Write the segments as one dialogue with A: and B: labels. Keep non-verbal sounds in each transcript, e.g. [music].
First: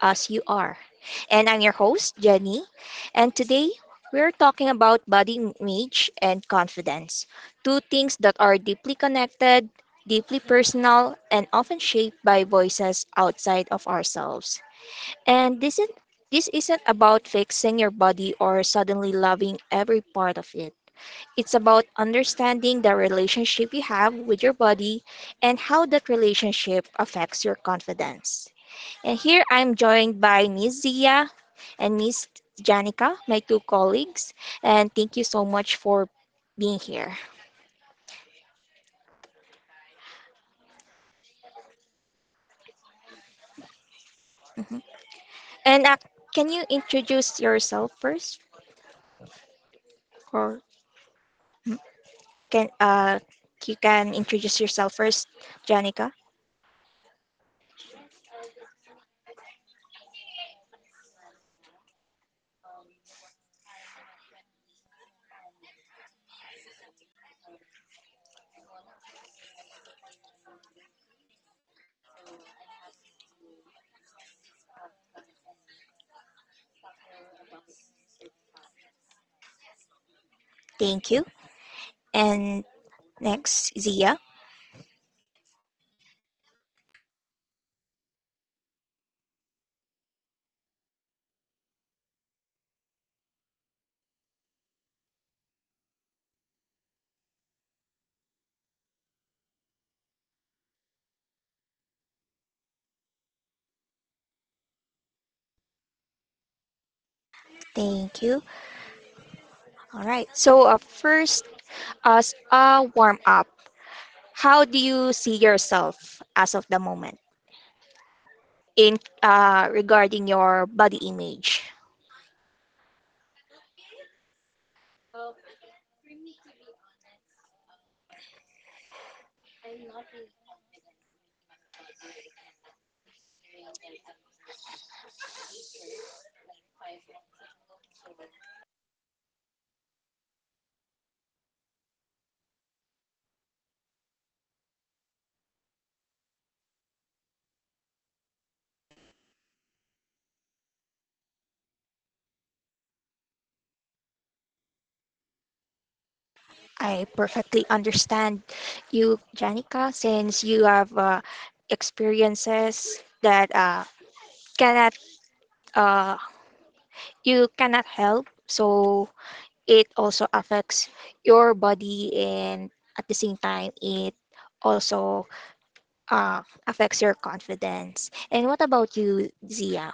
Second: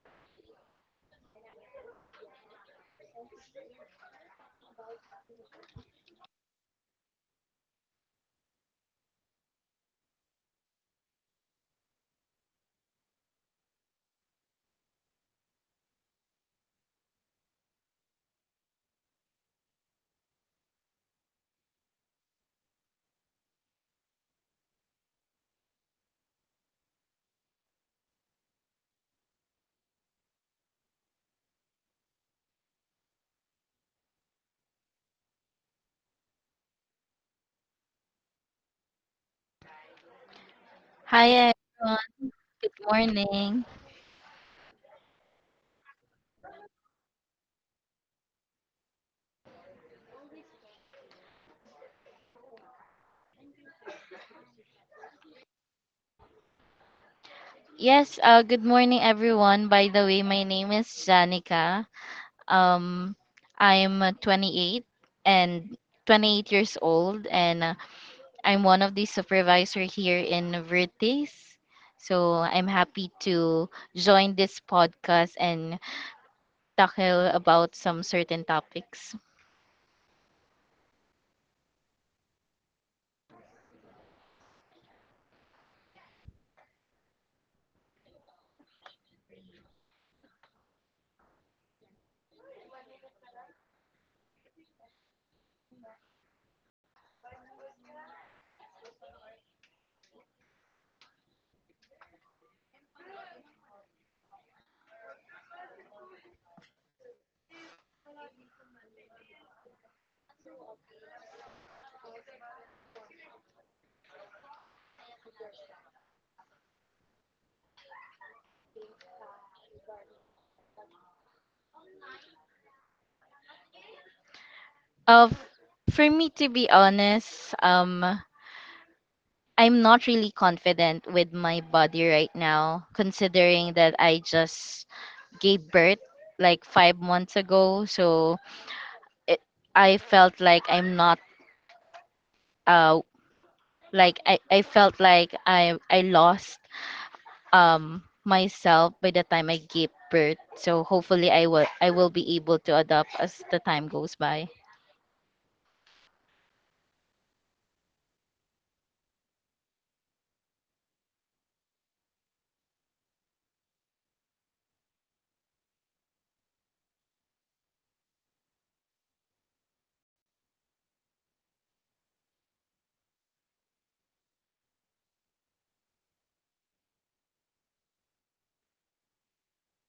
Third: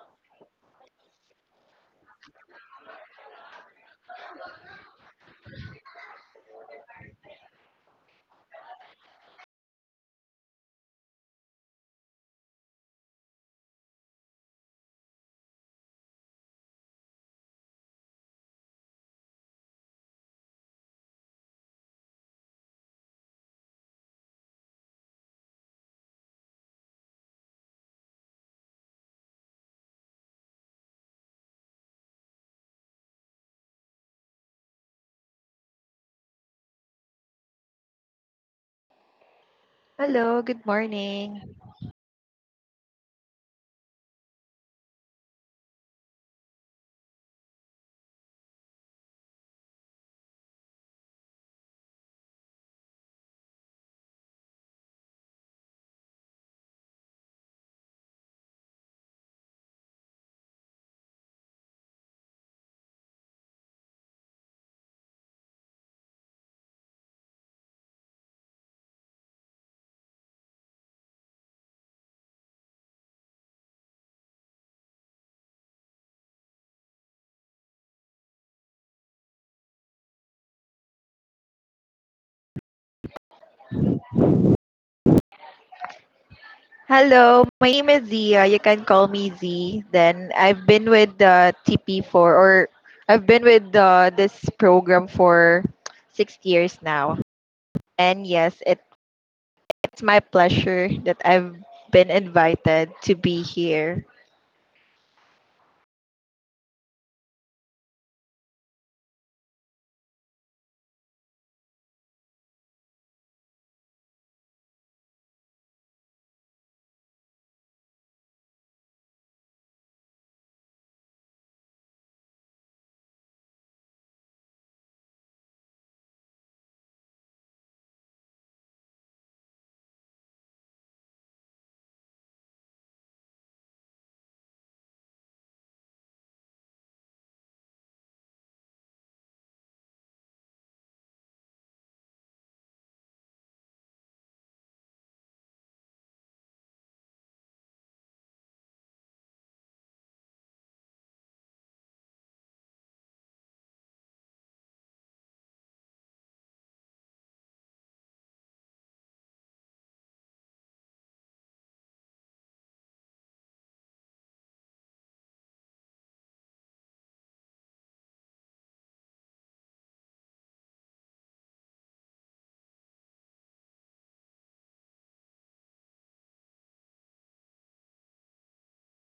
A: as you are. And I'm your host, Jenny, and today we're talking about body image and confidence, two things that are deeply connected, deeply personal, and often shaped by voices outside of ourselves. And this isn't about fixing your body or suddenly loving every part of it. It's about understanding the relationship you have with your body and how that relationship affects your confidence. And here I'm joined by Miss Zia and Miss Janica, my two colleagues, and thank you so much for being here.
B: Hello, good morning.
C: Hi everyone. Good morning.
A: Mhm. And can you introduce yourself first, or mm, can you can introduce yourself first, Janica?
C: Yes, Good morning everyone. By the way, my name is Janica. Um, I'm 28 and 28 years old, and I'm one of the supervisor here in Vertis. So I'm happy to join this podcast and talk about some certain topics.
A: Thank you. And next, Zia.
B: Hello, my name is Zia. You can call me Z. Then I've been with the tp for, or I've been with this program for 6 years now. And yes, it's my pleasure that I've been invited to be here.
A: Thank you. All right. So first, as a warm up, how do you see yourself as of the moment in regarding your body image?
C: Of for me to be honest, I'm not really confident with my body right now, considering that I just gave birth like 5 months ago. It, I felt like I'm not uh like I felt like I lost myself by the time I gave birth. So hopefully I will be able to adapt as the time goes by.
A: I perfectly understand you, Janica, since you have experiences that cannot uh, you cannot help. So it also affects your body, and at the same time it also affects your confidence. And what about you, Zia?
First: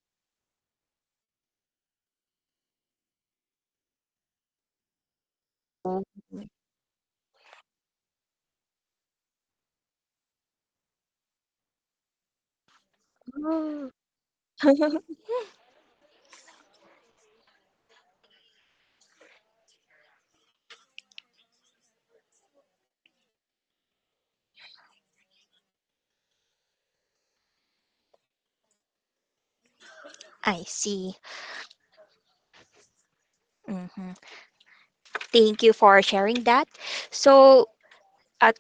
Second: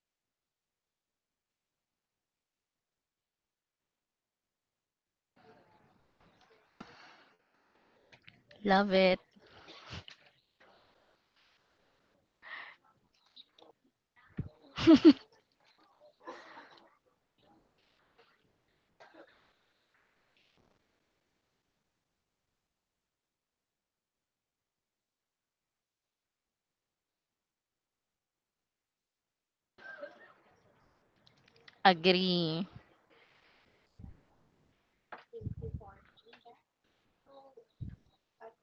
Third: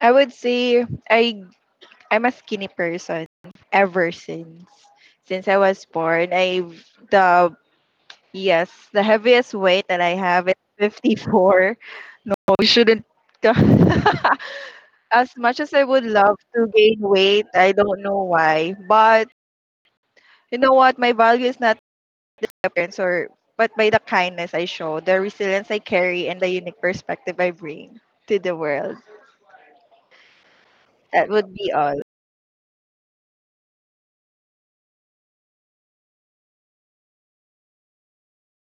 B: I would say I'm a skinny person ever since I was
A: Oh.
B: born. I have the yes
C: Love
B: the
C: it.
B: heaviest weight that I have is 54. We shouldn't. [laughs]
A: [laughs]
B: As
C: [laughs]
B: much as I would love to gain weight, I don't know why. But you know what? My value is not by appearance or but by the kindness I show, the resilience I carry, and the unique perspective I bring to the world.
A: I
B: That
A: see.
B: would be all.
C: Agree.
A: Hmm. Thank you for sharing that. So, at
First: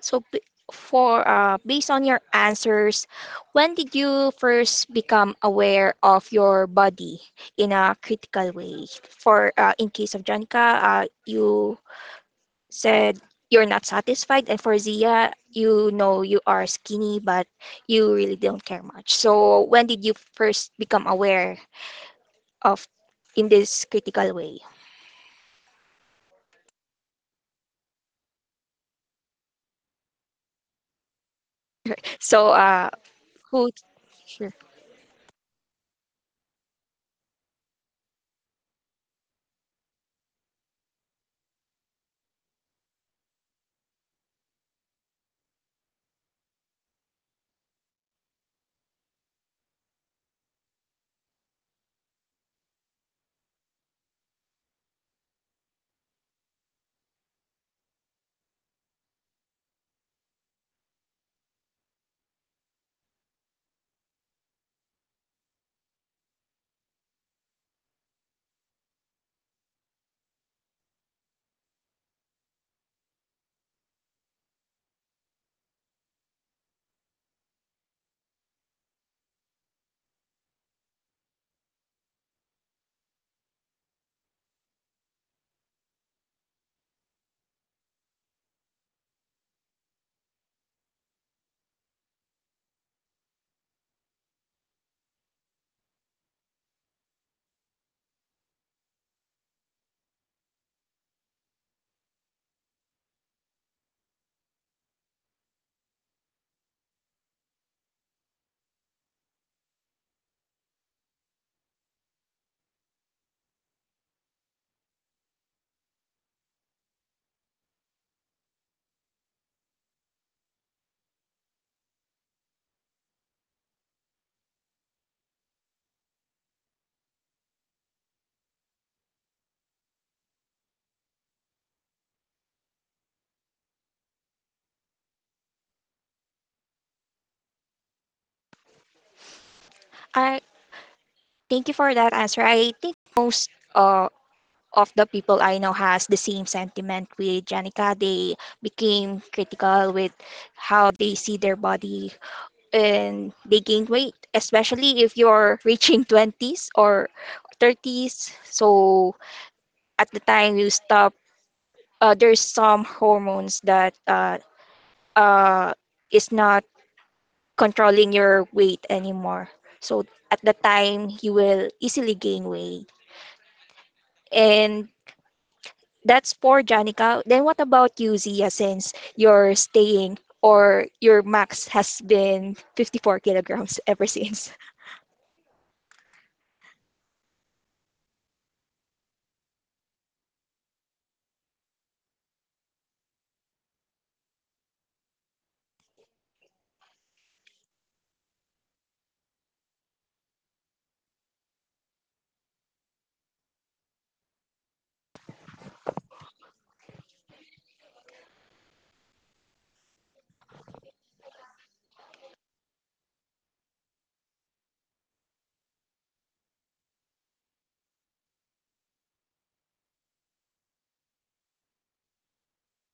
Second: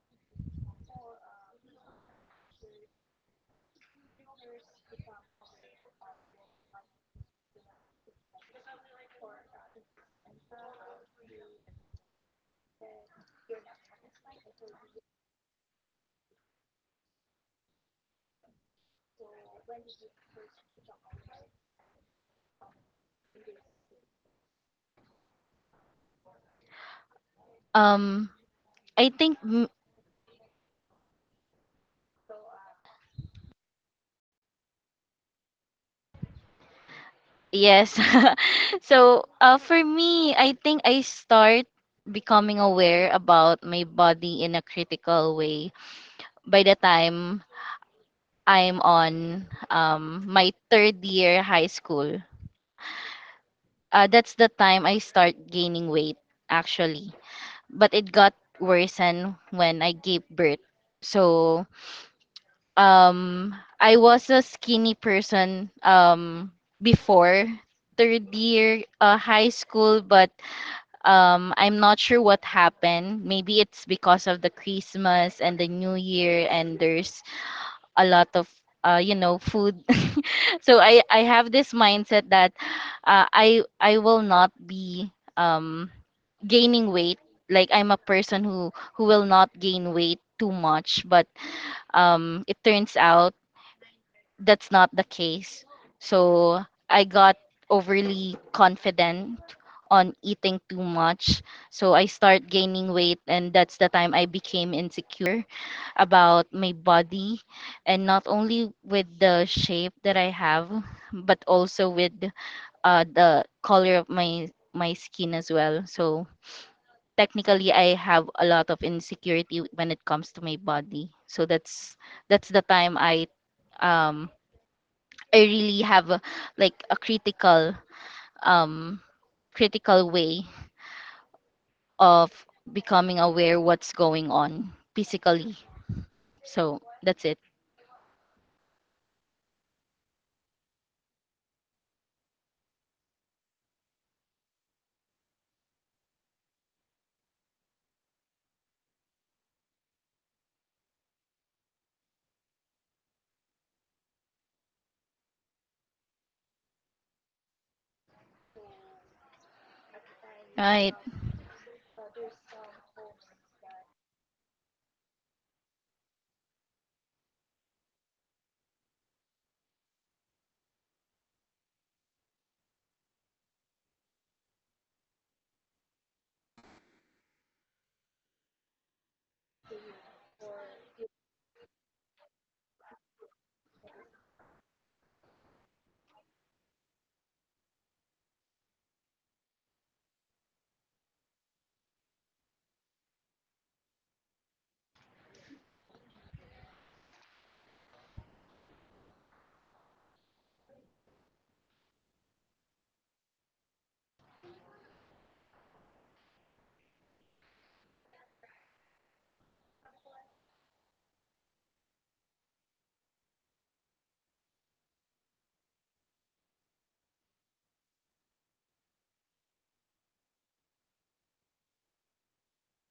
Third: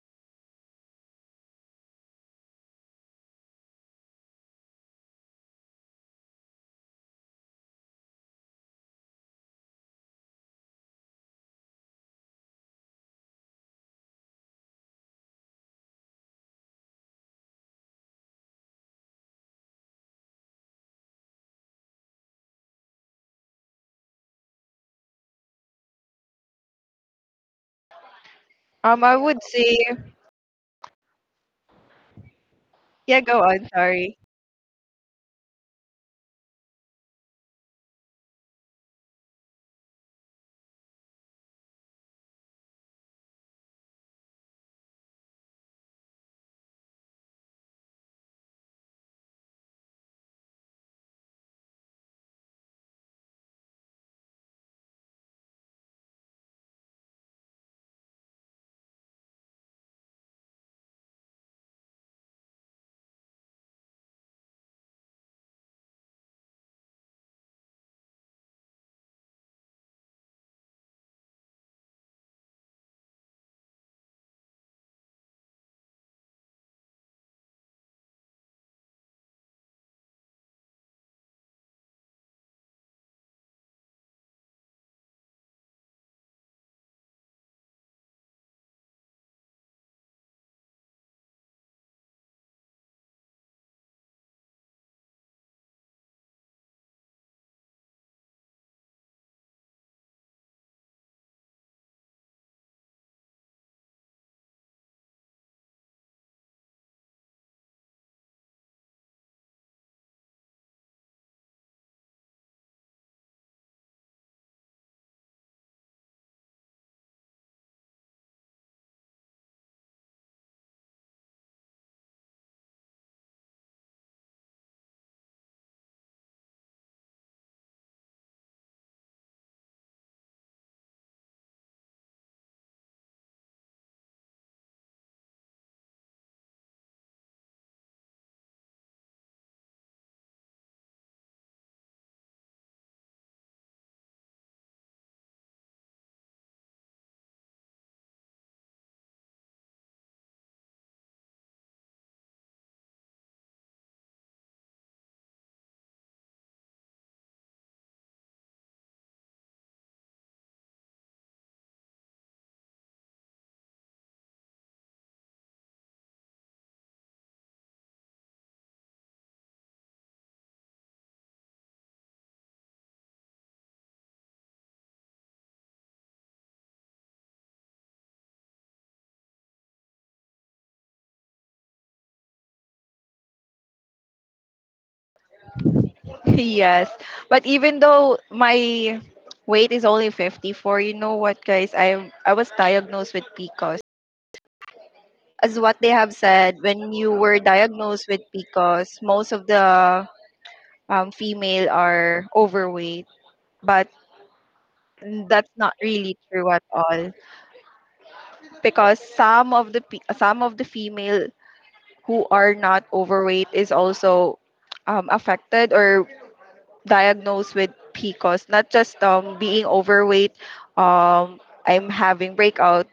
A: so b- for based on your answers, when did you first become aware of your body in a critical way? For in case of Janica, you said you're not satisfied, and for Zia, you know you are skinny, but you really don't care much. So when did you first become aware of in this critical way?
C: Um I
B: I
C: think
B: would say,
A: So uh,
B: yeah, go
A: who?
B: on. Sorry.
A: Sure.
C: Yes. [laughs] so, for me, I think I start becoming aware about my body in a critical way by the time I'm on my third year high school. That's the time I start gaining weight, actually. But it got worsened when I gave birth. So, um, I was a skinny person before third year high school, but I'm not sure what happened. Maybe it's because of the Christmas and the New Year, and there's a lot of, you know, food. [laughs] So I have this mindset that I will not be um gaining weight, like I'm a person who will not gain weight too much, but it turns out that's not the case. So I got overly confident on eating too much. So I start gaining weight, and that's the time I became insecure about my body, and not only with the shape that I have, but also with the color of my skin as well. So technically I have a lot of insecurity when it comes to my body. So that's the time I, um I really have a, like a critical, um critical way of becoming aware what's going on physically. So that's it.
A: I thank you for that answer. I think most of the people I know has the same sentiment with Janica. They became critical with how they see their body and they gain weight, especially if you're reaching 20s or 30s. So at the time you
C: Right.
A: stop, there's some hormones that uh, is not controlling your weight anymore. So at the time you will easily gain weight. And that's for Janica. Then what about you, Zia, since you're staying or your max has been 54 kilograms ever [laughs] since?
B: [laughs] Yes, but even though my weight is only 54, you know what, guys? I was diagnosed with PCOS. As what they have said, when you were diagnosed with PCOS, most of the female are overweight, but that's not really true at all because some of the some of the female who are not overweight is also affected or diagnosed with PCOS, not just being overweight. Um, I'm having breakout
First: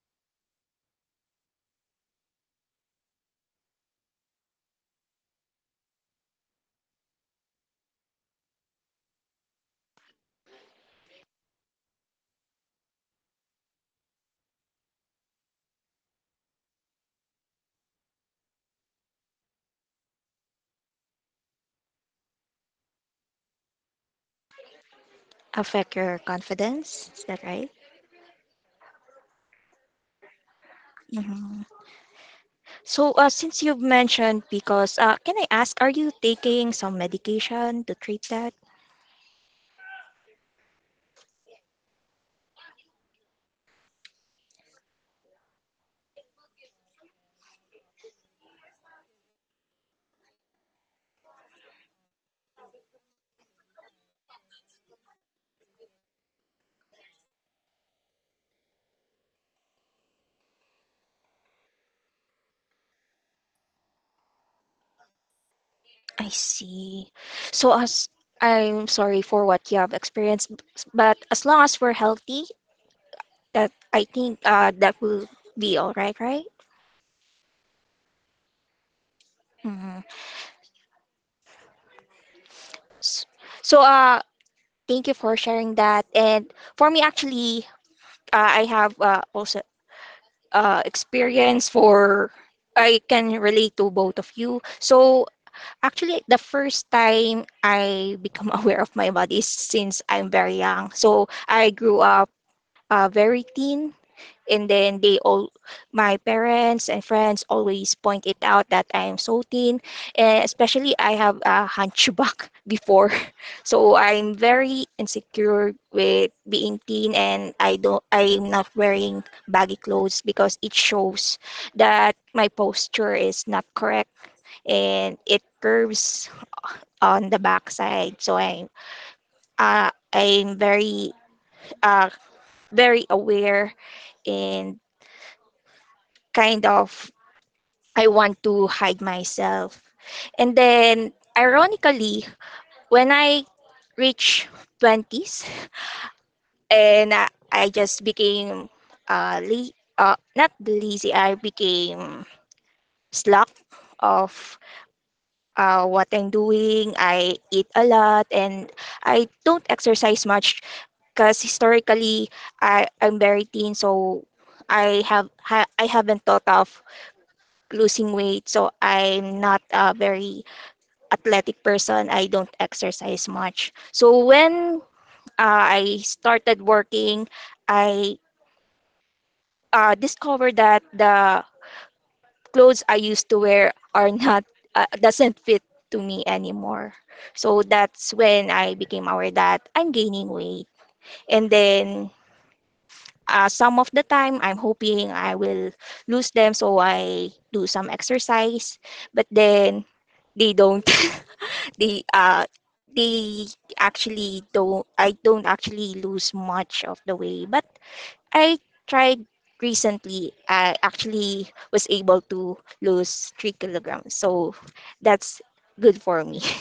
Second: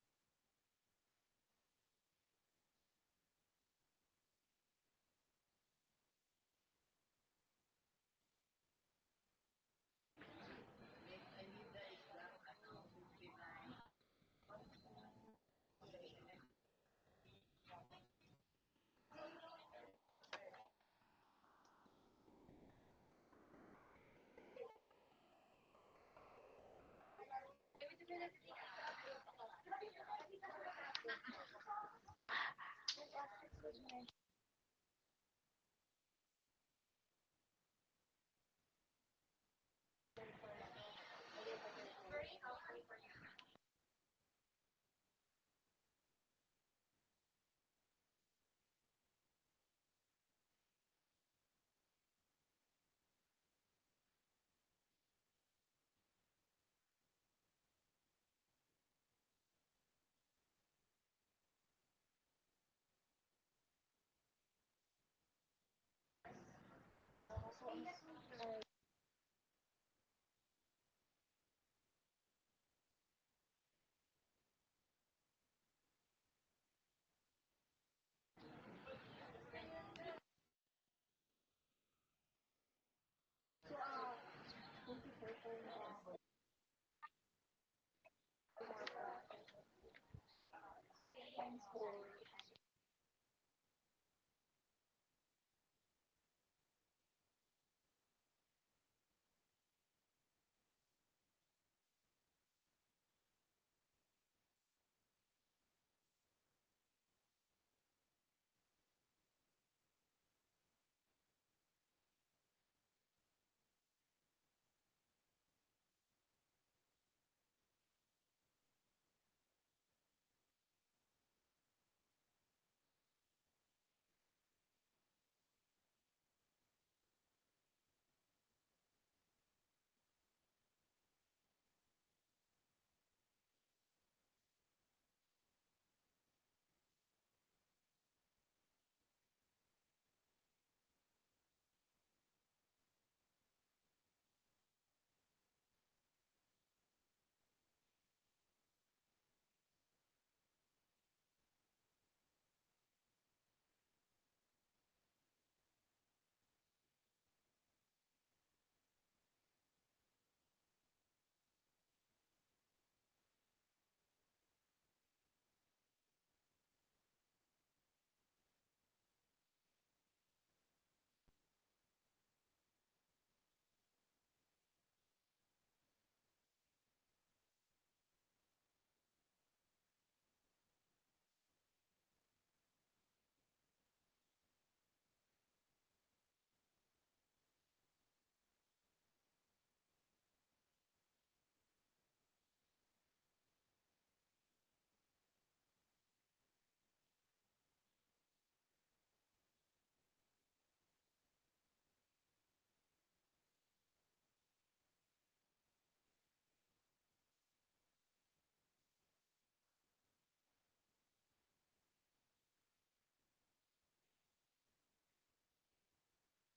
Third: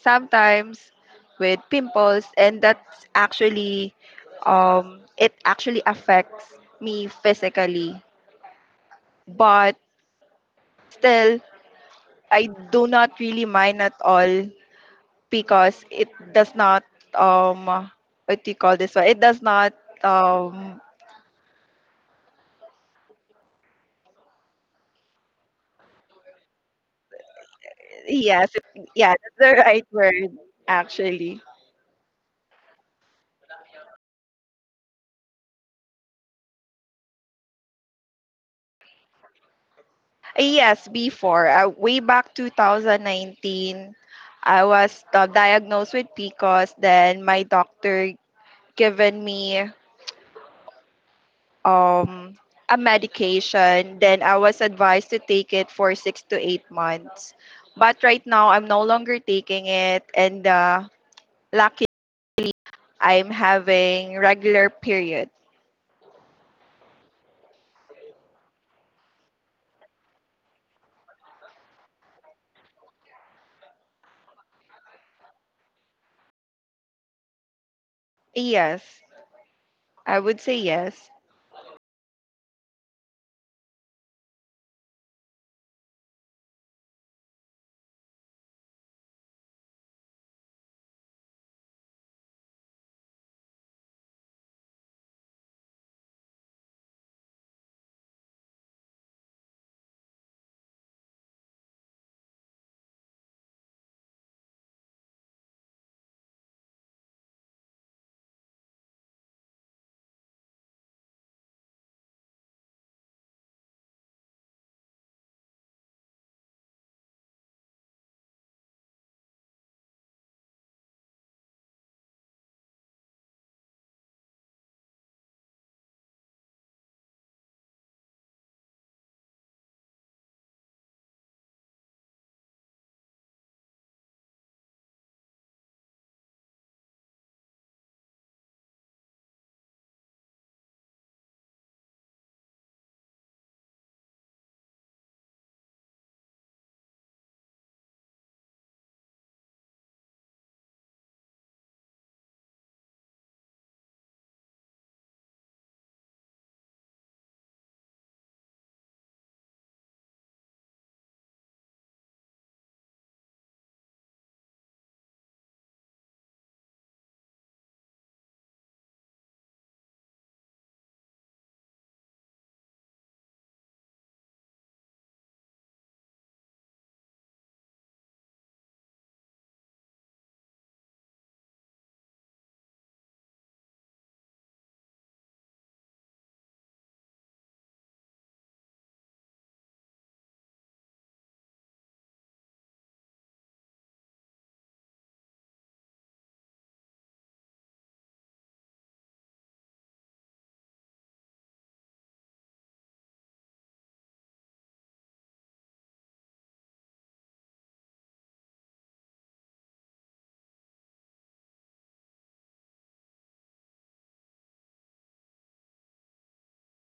B: sometimes with pimples, and that's actually it actually affects me physically, but still I do not really mind at all because it does not um what do you call this one, it does not um
A: Affect your confidence. Is that right?
B: yes yeah, that's the [laughs] right word actually.
A: Mhm. So, since you've mentioned because can I ask, are you taking some medication to treat that?
B: Yes, before way back 2019, I was diagnosed with PCOS. Then my doctor given me um, a medication. Then I was advised to take it for 6 to 8 months. But right now, I'm no longer taking it. And lucky, I'm having regular period.
A: I see. So, as I'm sorry for what you have experienced, but as long as we're healthy, that I think that will be all right, right?
B: Yes, I would
A: Mhm.
B: say yes.
A: S- So, thank you for sharing that. And for me, actually, I have also experience for I can relate to both of you. So, actually, the first time I become [laughs] aware of my body is since I'm very young. So I grew up very thin, and then my parents and friends always point it out that I am so thin, and especially I have a hunchback [laughs] before. So I'm very insecure with being thin, and I'm not wearing baggy clothes because it shows that my posture is not correct and it curves on the backside. I'm very uh, very aware, and kind of I want to hide myself. And then ironically, when I reached 20s, and I just became uh, le- not lazy, I became slack of what I'm doing. I eat a lot and I don't exercise much because historically I'm very thin, so I haven't thought of losing weight, so I'm not a very athletic person. I don't exercise much. So when I started working, I discovered that the clothes I used to wear are not doesn't fit to me anymore. So that's when I became aware that I'm gaining weight. And then some of the time I'm hoping I will lose them, so I do some exercise. But then they don't. [laughs] they uh they actually don't. I don't actually lose much of the way. But I tried recently. I actually was able to lose 3 kilograms, so that's good for me. [laughs]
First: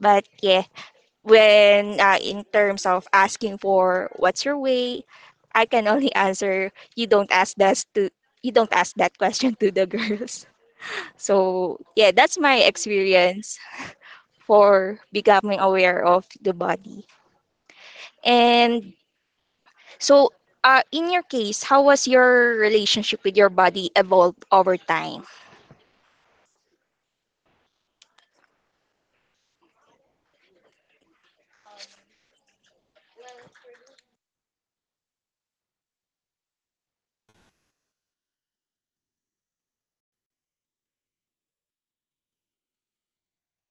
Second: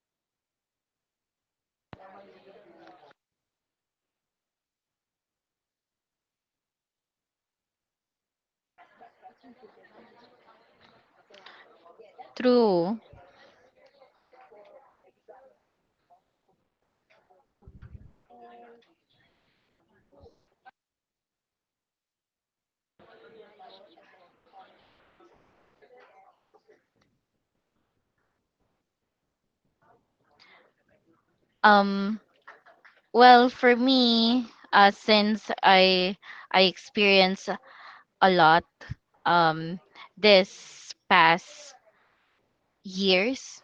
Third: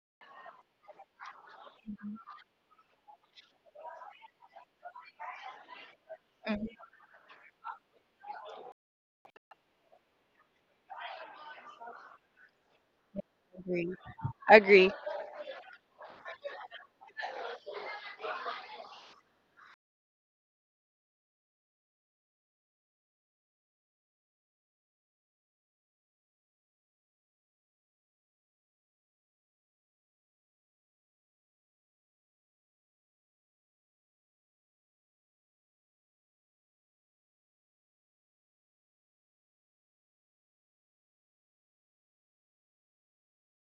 A: But yeah, when in terms of asking for what's your way, I can only [laughs] answer
B: Mhm.
A: you don't ask that question to the [laughs] girls. So yeah, that's my
C: True.
A: experience
B: Agree. Agree.
A: for becoming aware of the body. And so in your case, how was your relationship with your body evolved over time?
C: Um well for me, since I experience a lot, um this past years.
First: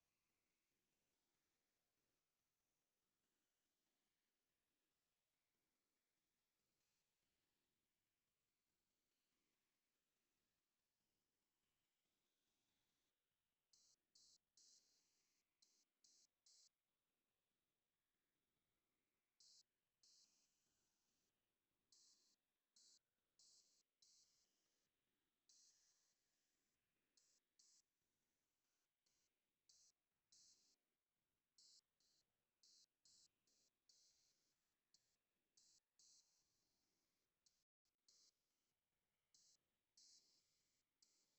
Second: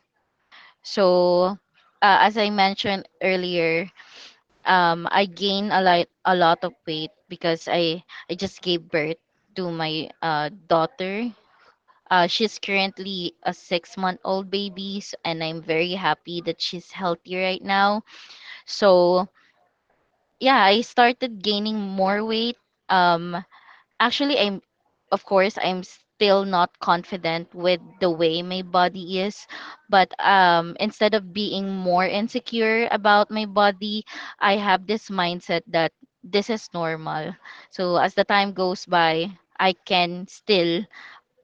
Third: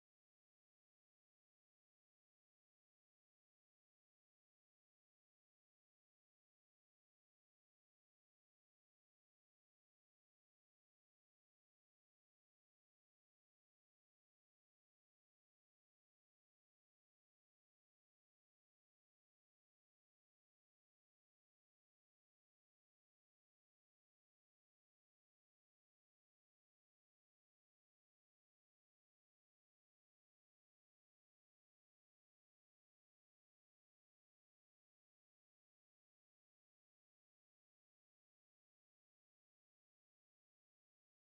C: So as I mentioned earlier, I gain a lot of weight because I just gave birth to my daughter. She's currently a 6 month old baby, and I'm very happy that she's healthy right now. So yeah, I started gaining more weight. Um, Actually, of course, I'm still not confident with the way my body is, but instead of being more insecure about my body, I have this mindset that this is normal. So as the time goes by, I can still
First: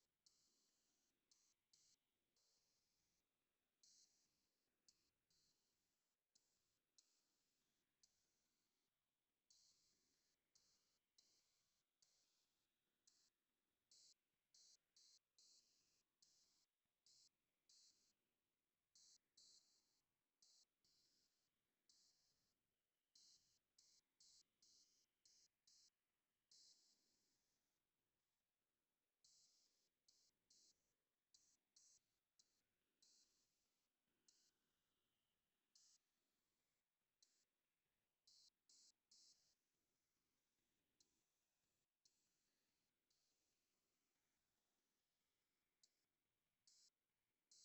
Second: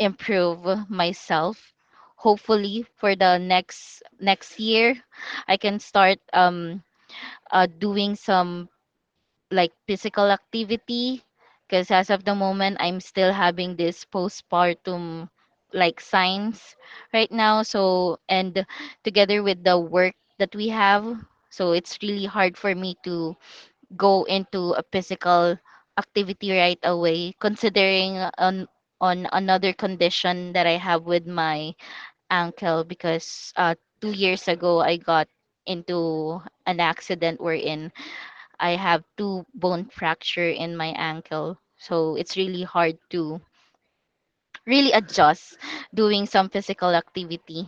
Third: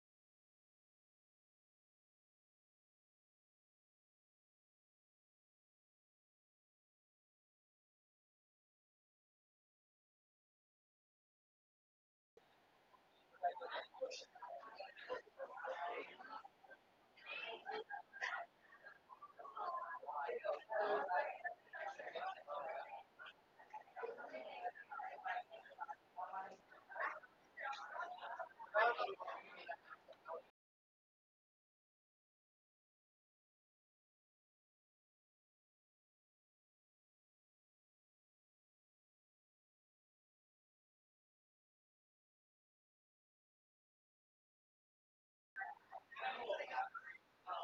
C: improve myself. Hopefully, for the next year, I can start doing some like physical activity, because as of the moment I'm still having this postpartum like signs right now. So, and together with the work that we have, so it's really hard for me to go into a physical activity right away, considering on another condition that I have with my ankle, because 2 years ago I got into an accident wherein I have two bone fracture in my ankle. So it's really hard to really adjust doing some physical activity.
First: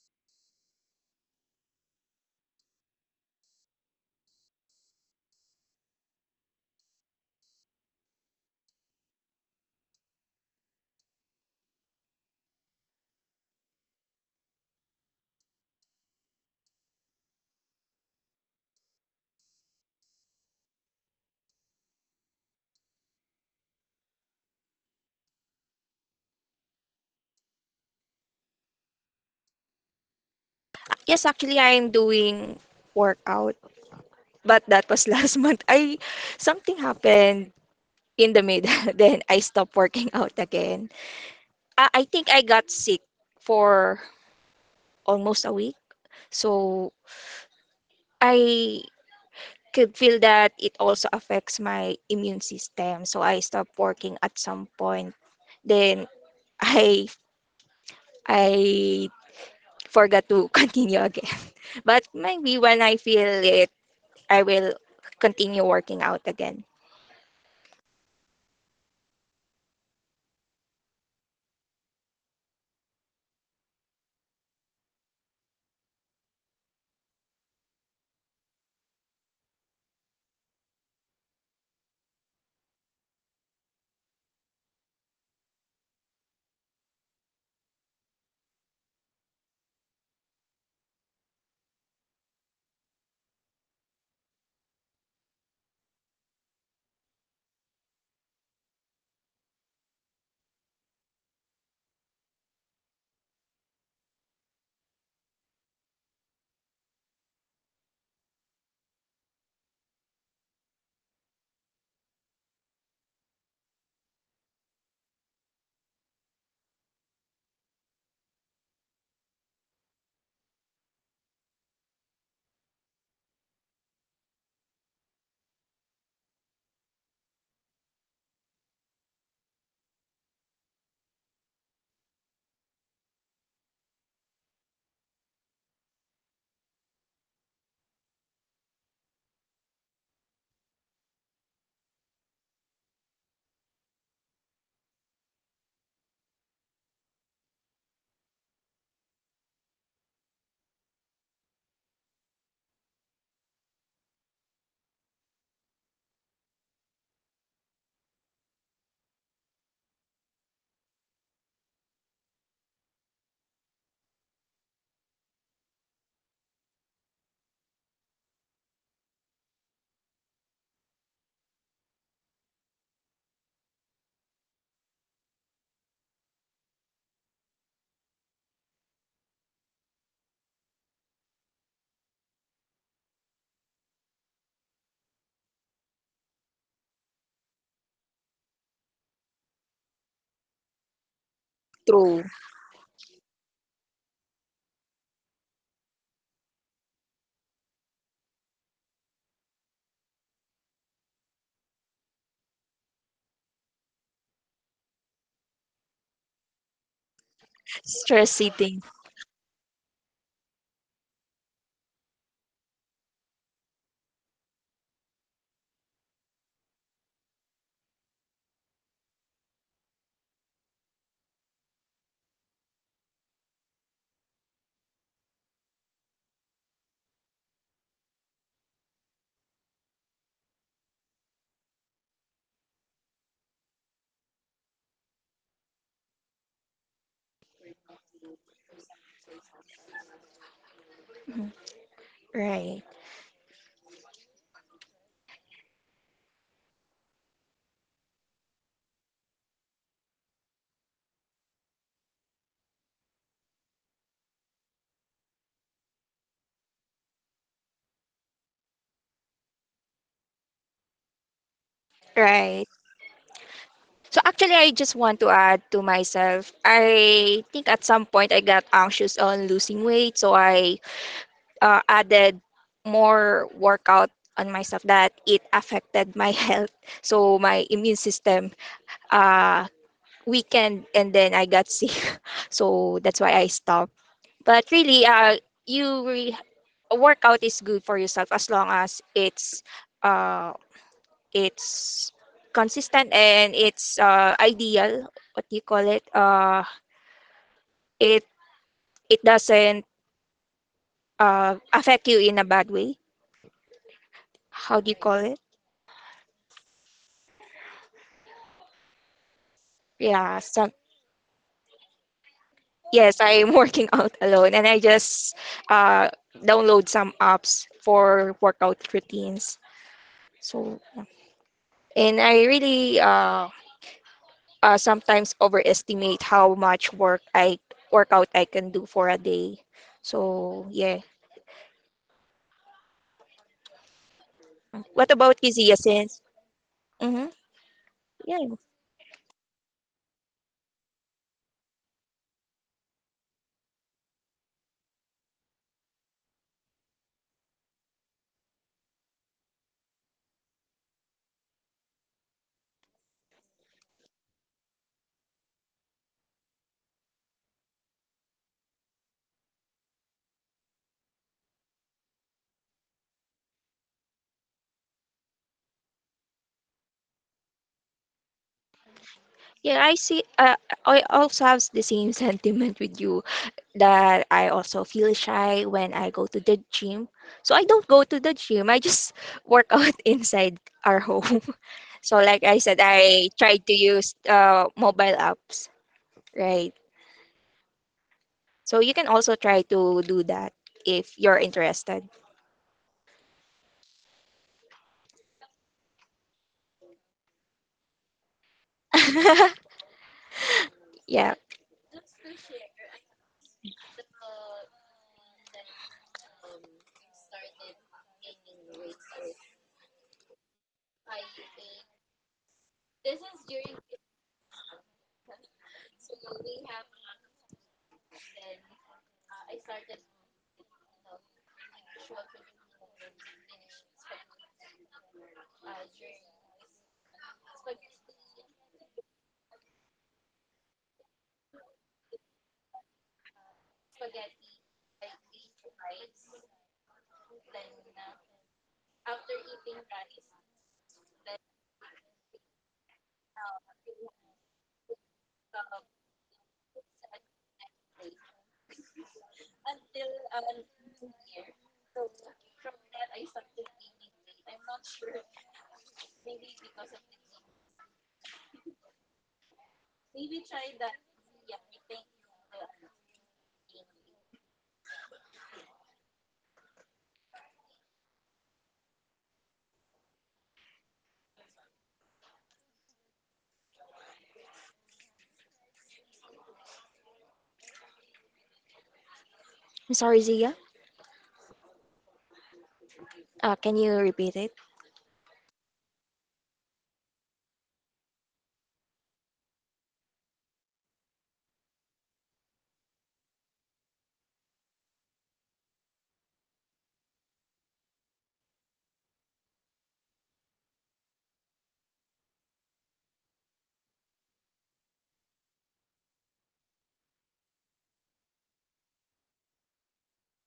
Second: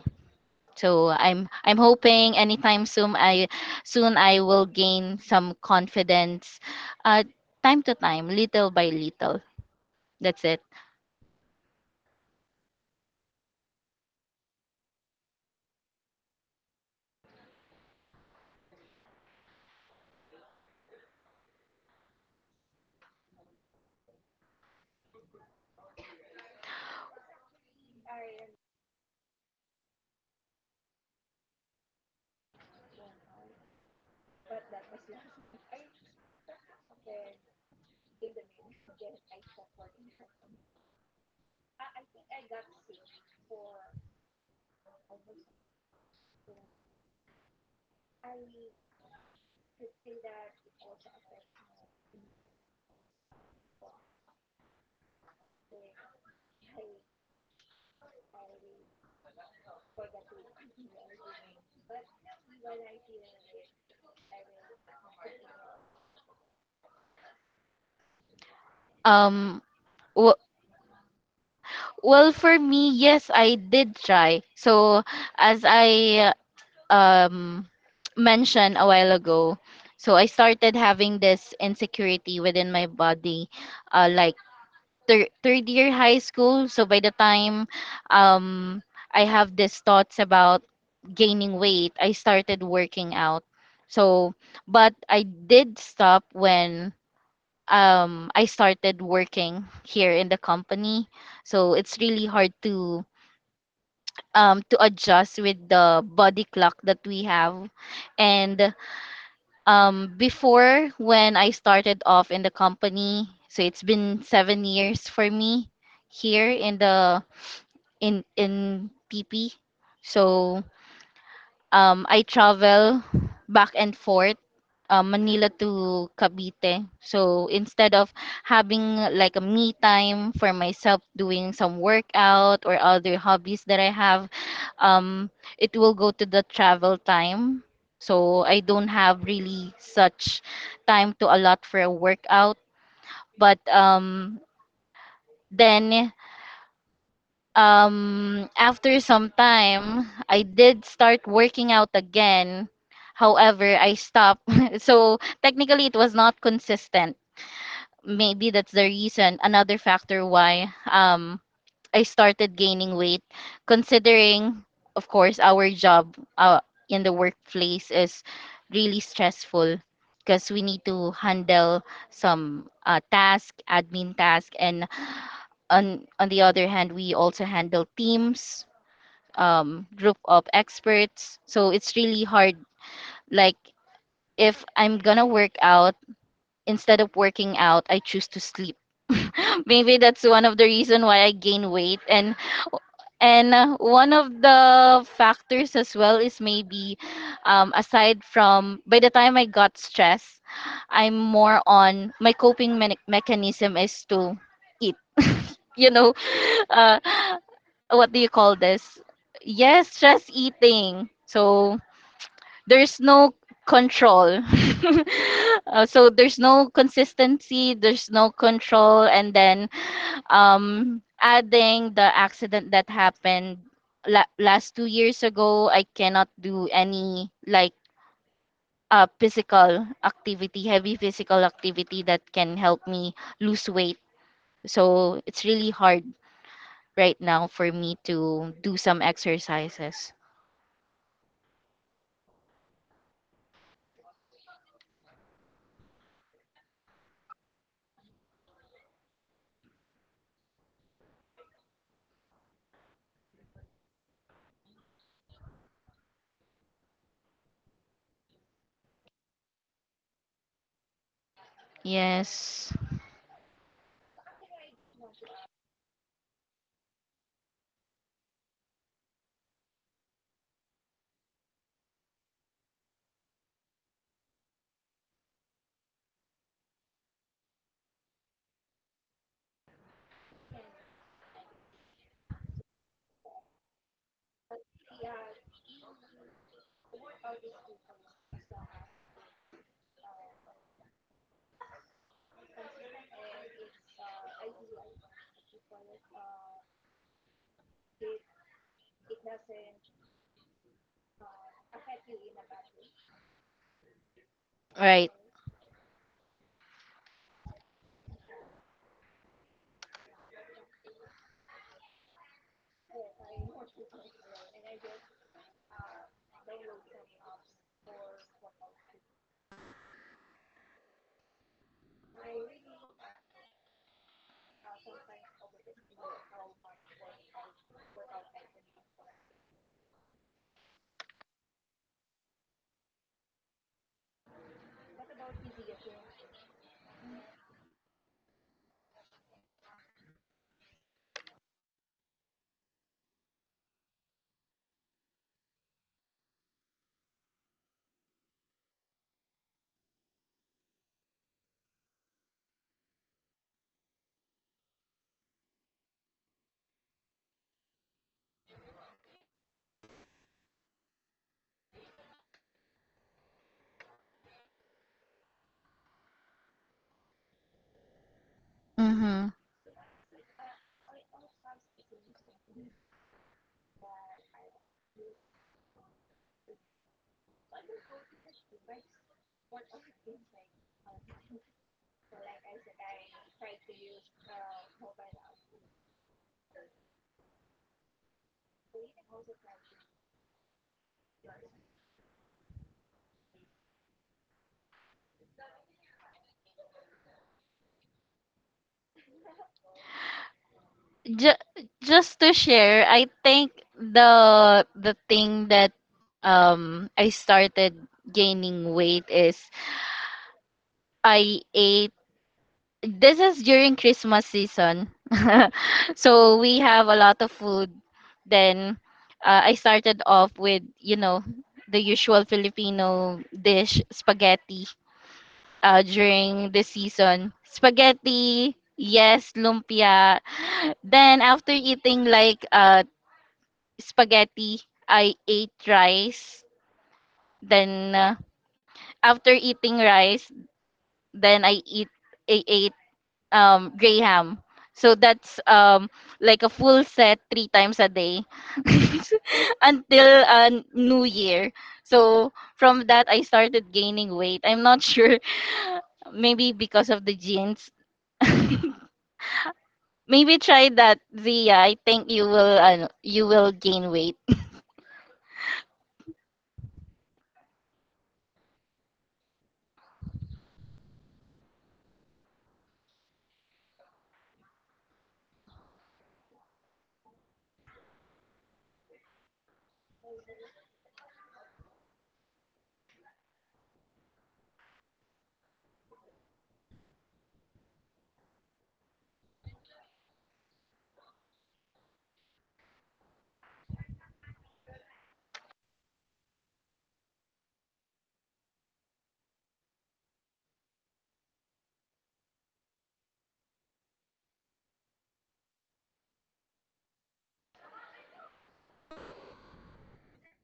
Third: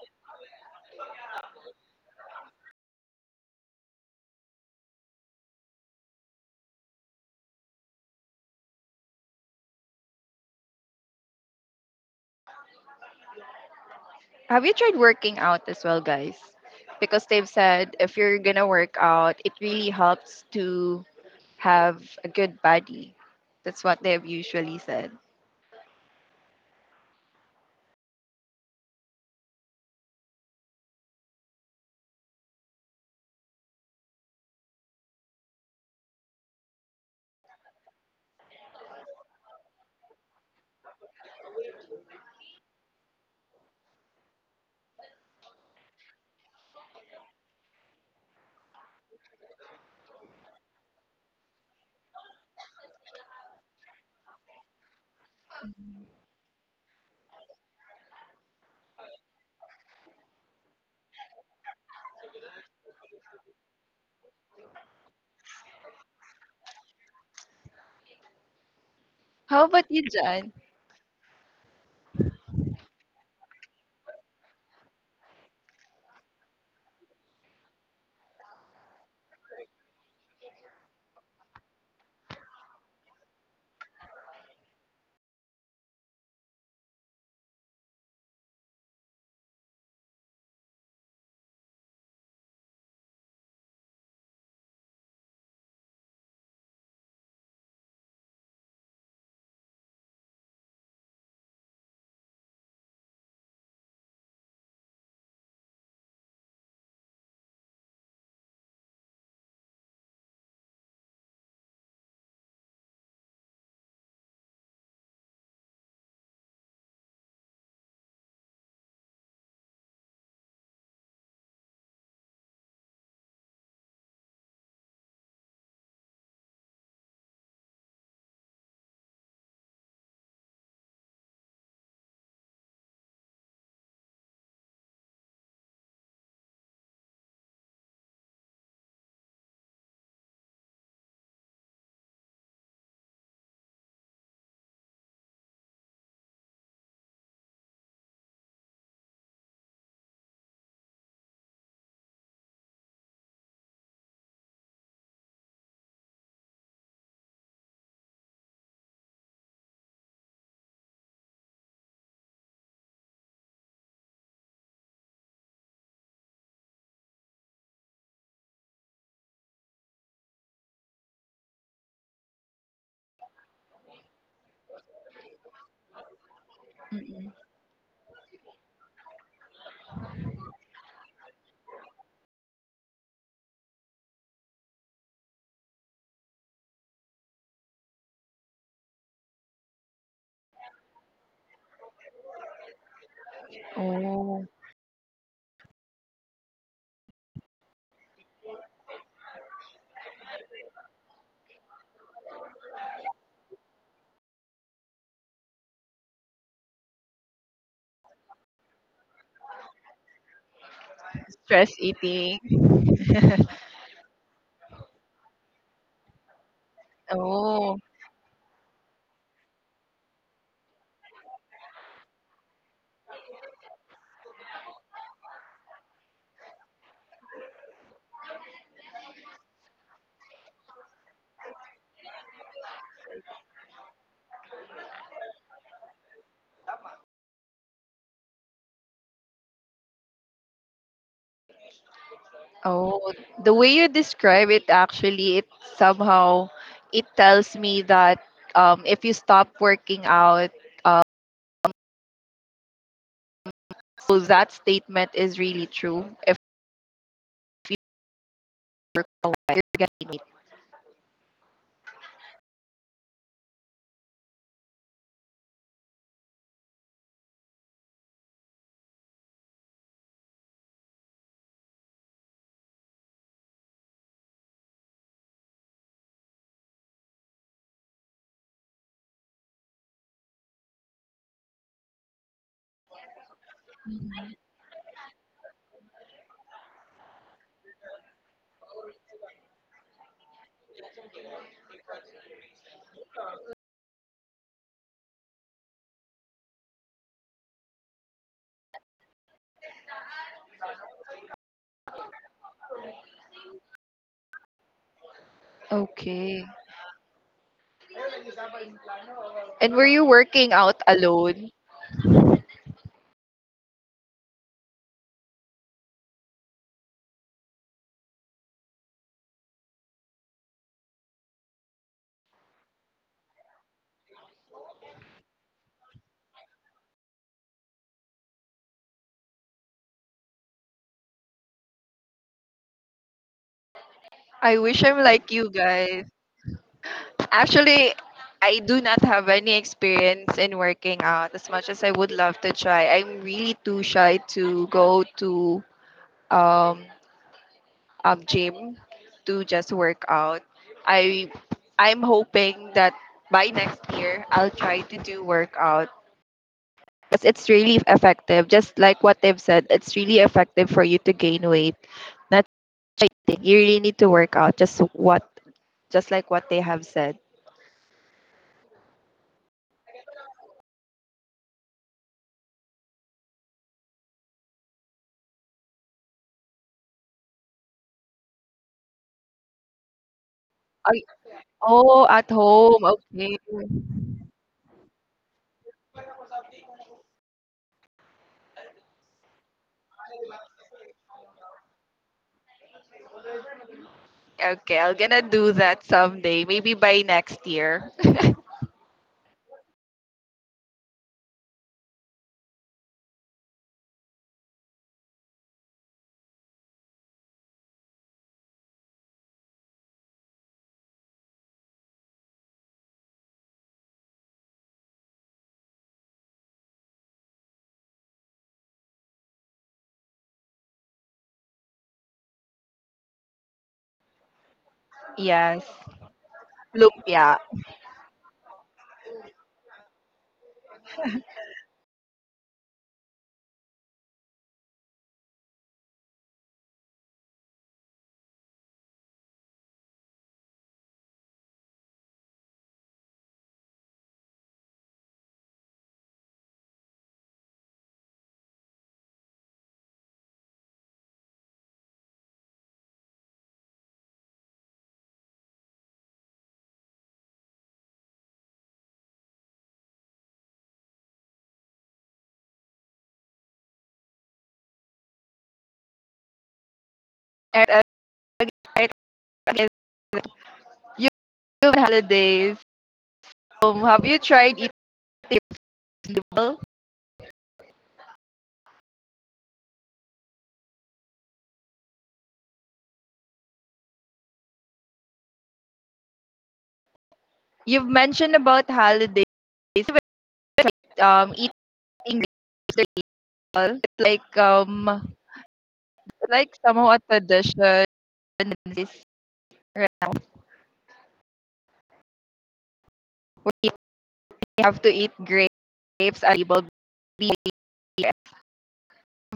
C: So I'm hoping anytime soon I will gain some confidence, uh time to time, little by little. That's it.
B: Have you tried working out as well, guys? Because they've said if you're gonna work out, it really helps to have a good body. That's what they've usually said.
A: Yes, actually I'm doing workout, but that was [laughs] last month. I something happened in the middle. [laughs] Then I stopped working [laughs] out again. I think I got sick for almost a week. So I could feel that it also affects my immune system. So I stopped working at some point. Then I I forgot to [laughs] continue again. But maybe when I feel it, I will continue working out again
C: Um
B: How about you?
C: w- well for me, yes, I did try. So as I, um, mentioned a while ago. So I started having this insecurity within my body, like third year high school. So by the time, um, I have these thoughts about gaining weight, I started working out. So, but I did stop when, I started working here in the company. So it's really hard to, to adjust with the body clock that we have, and before when I started off in the company, so it's been 7 years for me here in the in PP. So I travel back and forth, Manila to Cavite. So instead of having like a me time for myself doing some workout or other hobbies that I have, um, it will go to the travel time. So I don't have really such time to allot for a workout. But then after some time, I did start working out again. However, I stopped. [laughs] so technically, it was not consistent. Maybe that's the reason, another factor why, I started gaining weight, considering, of course, our job in the workplace is really stressful because we need to handle some admin task, and on the other hand, we
B: Mm.
C: also handle teams, group of experts. So it's really hard. Like if I'm gonna work out, instead of working out, I choose to sleep. [laughs] Maybe that's one of the reason why I gain weight,
A: through
C: and one
B: Oh.
C: of the factors as well is maybe, aside from by the time I got stressed, I'm more on my coping mechanism is to eat. You know, [laughs] uh, what do you
A: stress
C: call
A: eating.
C: this? Yes, stress eating.
B: Stress
C: So
B: eating.
C: there's no
B: [laughs]
C: control. [laughs] So there's no
B: Oh,
C: consistency, there's no control, and then, adding the accident that happened last 2 years ago, I cannot do any like heavy physical activity that can help me lose weight. So it's really hard right now for me to do some exercises.
A: Mhm. Right.
B: oh, the way you describe it actually, it somehow it tells me that if you stop working out, uh, so that statement is really true. If you work out, you're getting it.
A: Right.
C: Yes,
A: So actually, I just want to add to myself. I think at some point I got anxious on losing weight, so I added more workout on myself that it affected my [laughs] health. So my immune system uh, weakened, and then I got sick. [laughs] So that's why I stopped. But really, you re- workout is good for yourself as long as it's uh, it's consistent and it's ideal, what do you call it, it it doesn't affect you in a bad way, how do you Right.
C: right.
A: call it.
B: Okay. And were you
A: yeah some
B: working out alone?
A: yes I'm [laughs] working out alone, and I just uh download some apps for workout routines, so yeah. And I really sometimes overestimate how much workout I can do for a day, so yeah.
B: I
A: What
B: wish
A: about
B: I'm
A: you,
B: like
A: Zia,
B: you
A: since
B: guys.
A: mm-hmm.
B: Actually,
A: Yeah.
B: I do not have any experience in working out as much as I would love to try. I'm really too shy to go to um, gym to just work out. I I'm hoping that by next year I'll try to do workout because it's really effective. Just like what they've said, it's really effective for you to gain weight. Nothing. You really need to work out. Just what just like what they have said.
C: Mm-hmm.
A: Yeah, I see. I also have the same [laughs] sentiment with you that I also feel shy when I go to the gym. So I don't go to the gym. I just [laughs] work out inside our home. [laughs]
B: Ay,
A: So like I
B: oh,
A: said,
B: at
A: I
B: home.
A: try to
B: Okay.
A: use mobile apps, right? So you can also try to do that if you're interested.
B: Okay, I'm gonna do that someday. Maybe by next year.
A: [laughs] Yeah.
C: Ju- just to share, I think the thing that, I started gaining weight is I ate this is during Christmas season. [laughs] so we have a lot of food. Then I started off with, you know, the usual Filipino dish, spaghetti,
B: [laughs] Yes.
C: during the season.
B: Lumpia.
C: Spaghetti, yes, lumpia. Then after eating like spaghetti, I ate rice. Then after eating rice, then I ate gray ham. So that's like a full set three times a day [laughs] until New Year. So from that I started gaining weight. I'm not sure, [laughs] maybe because of the genes. [laughs] maybe try that, Zia. I think you will, you will gain weight.
B: And ag- right, again, you you mentioned holidays. Have you tried eating table?
A: I'm sorry, Zia. Can you repeat it?
B: You've mentioned about holidays. Have you tried eating table? It's like somehow a tradition in this right now where you have to eat grapes at table. Have you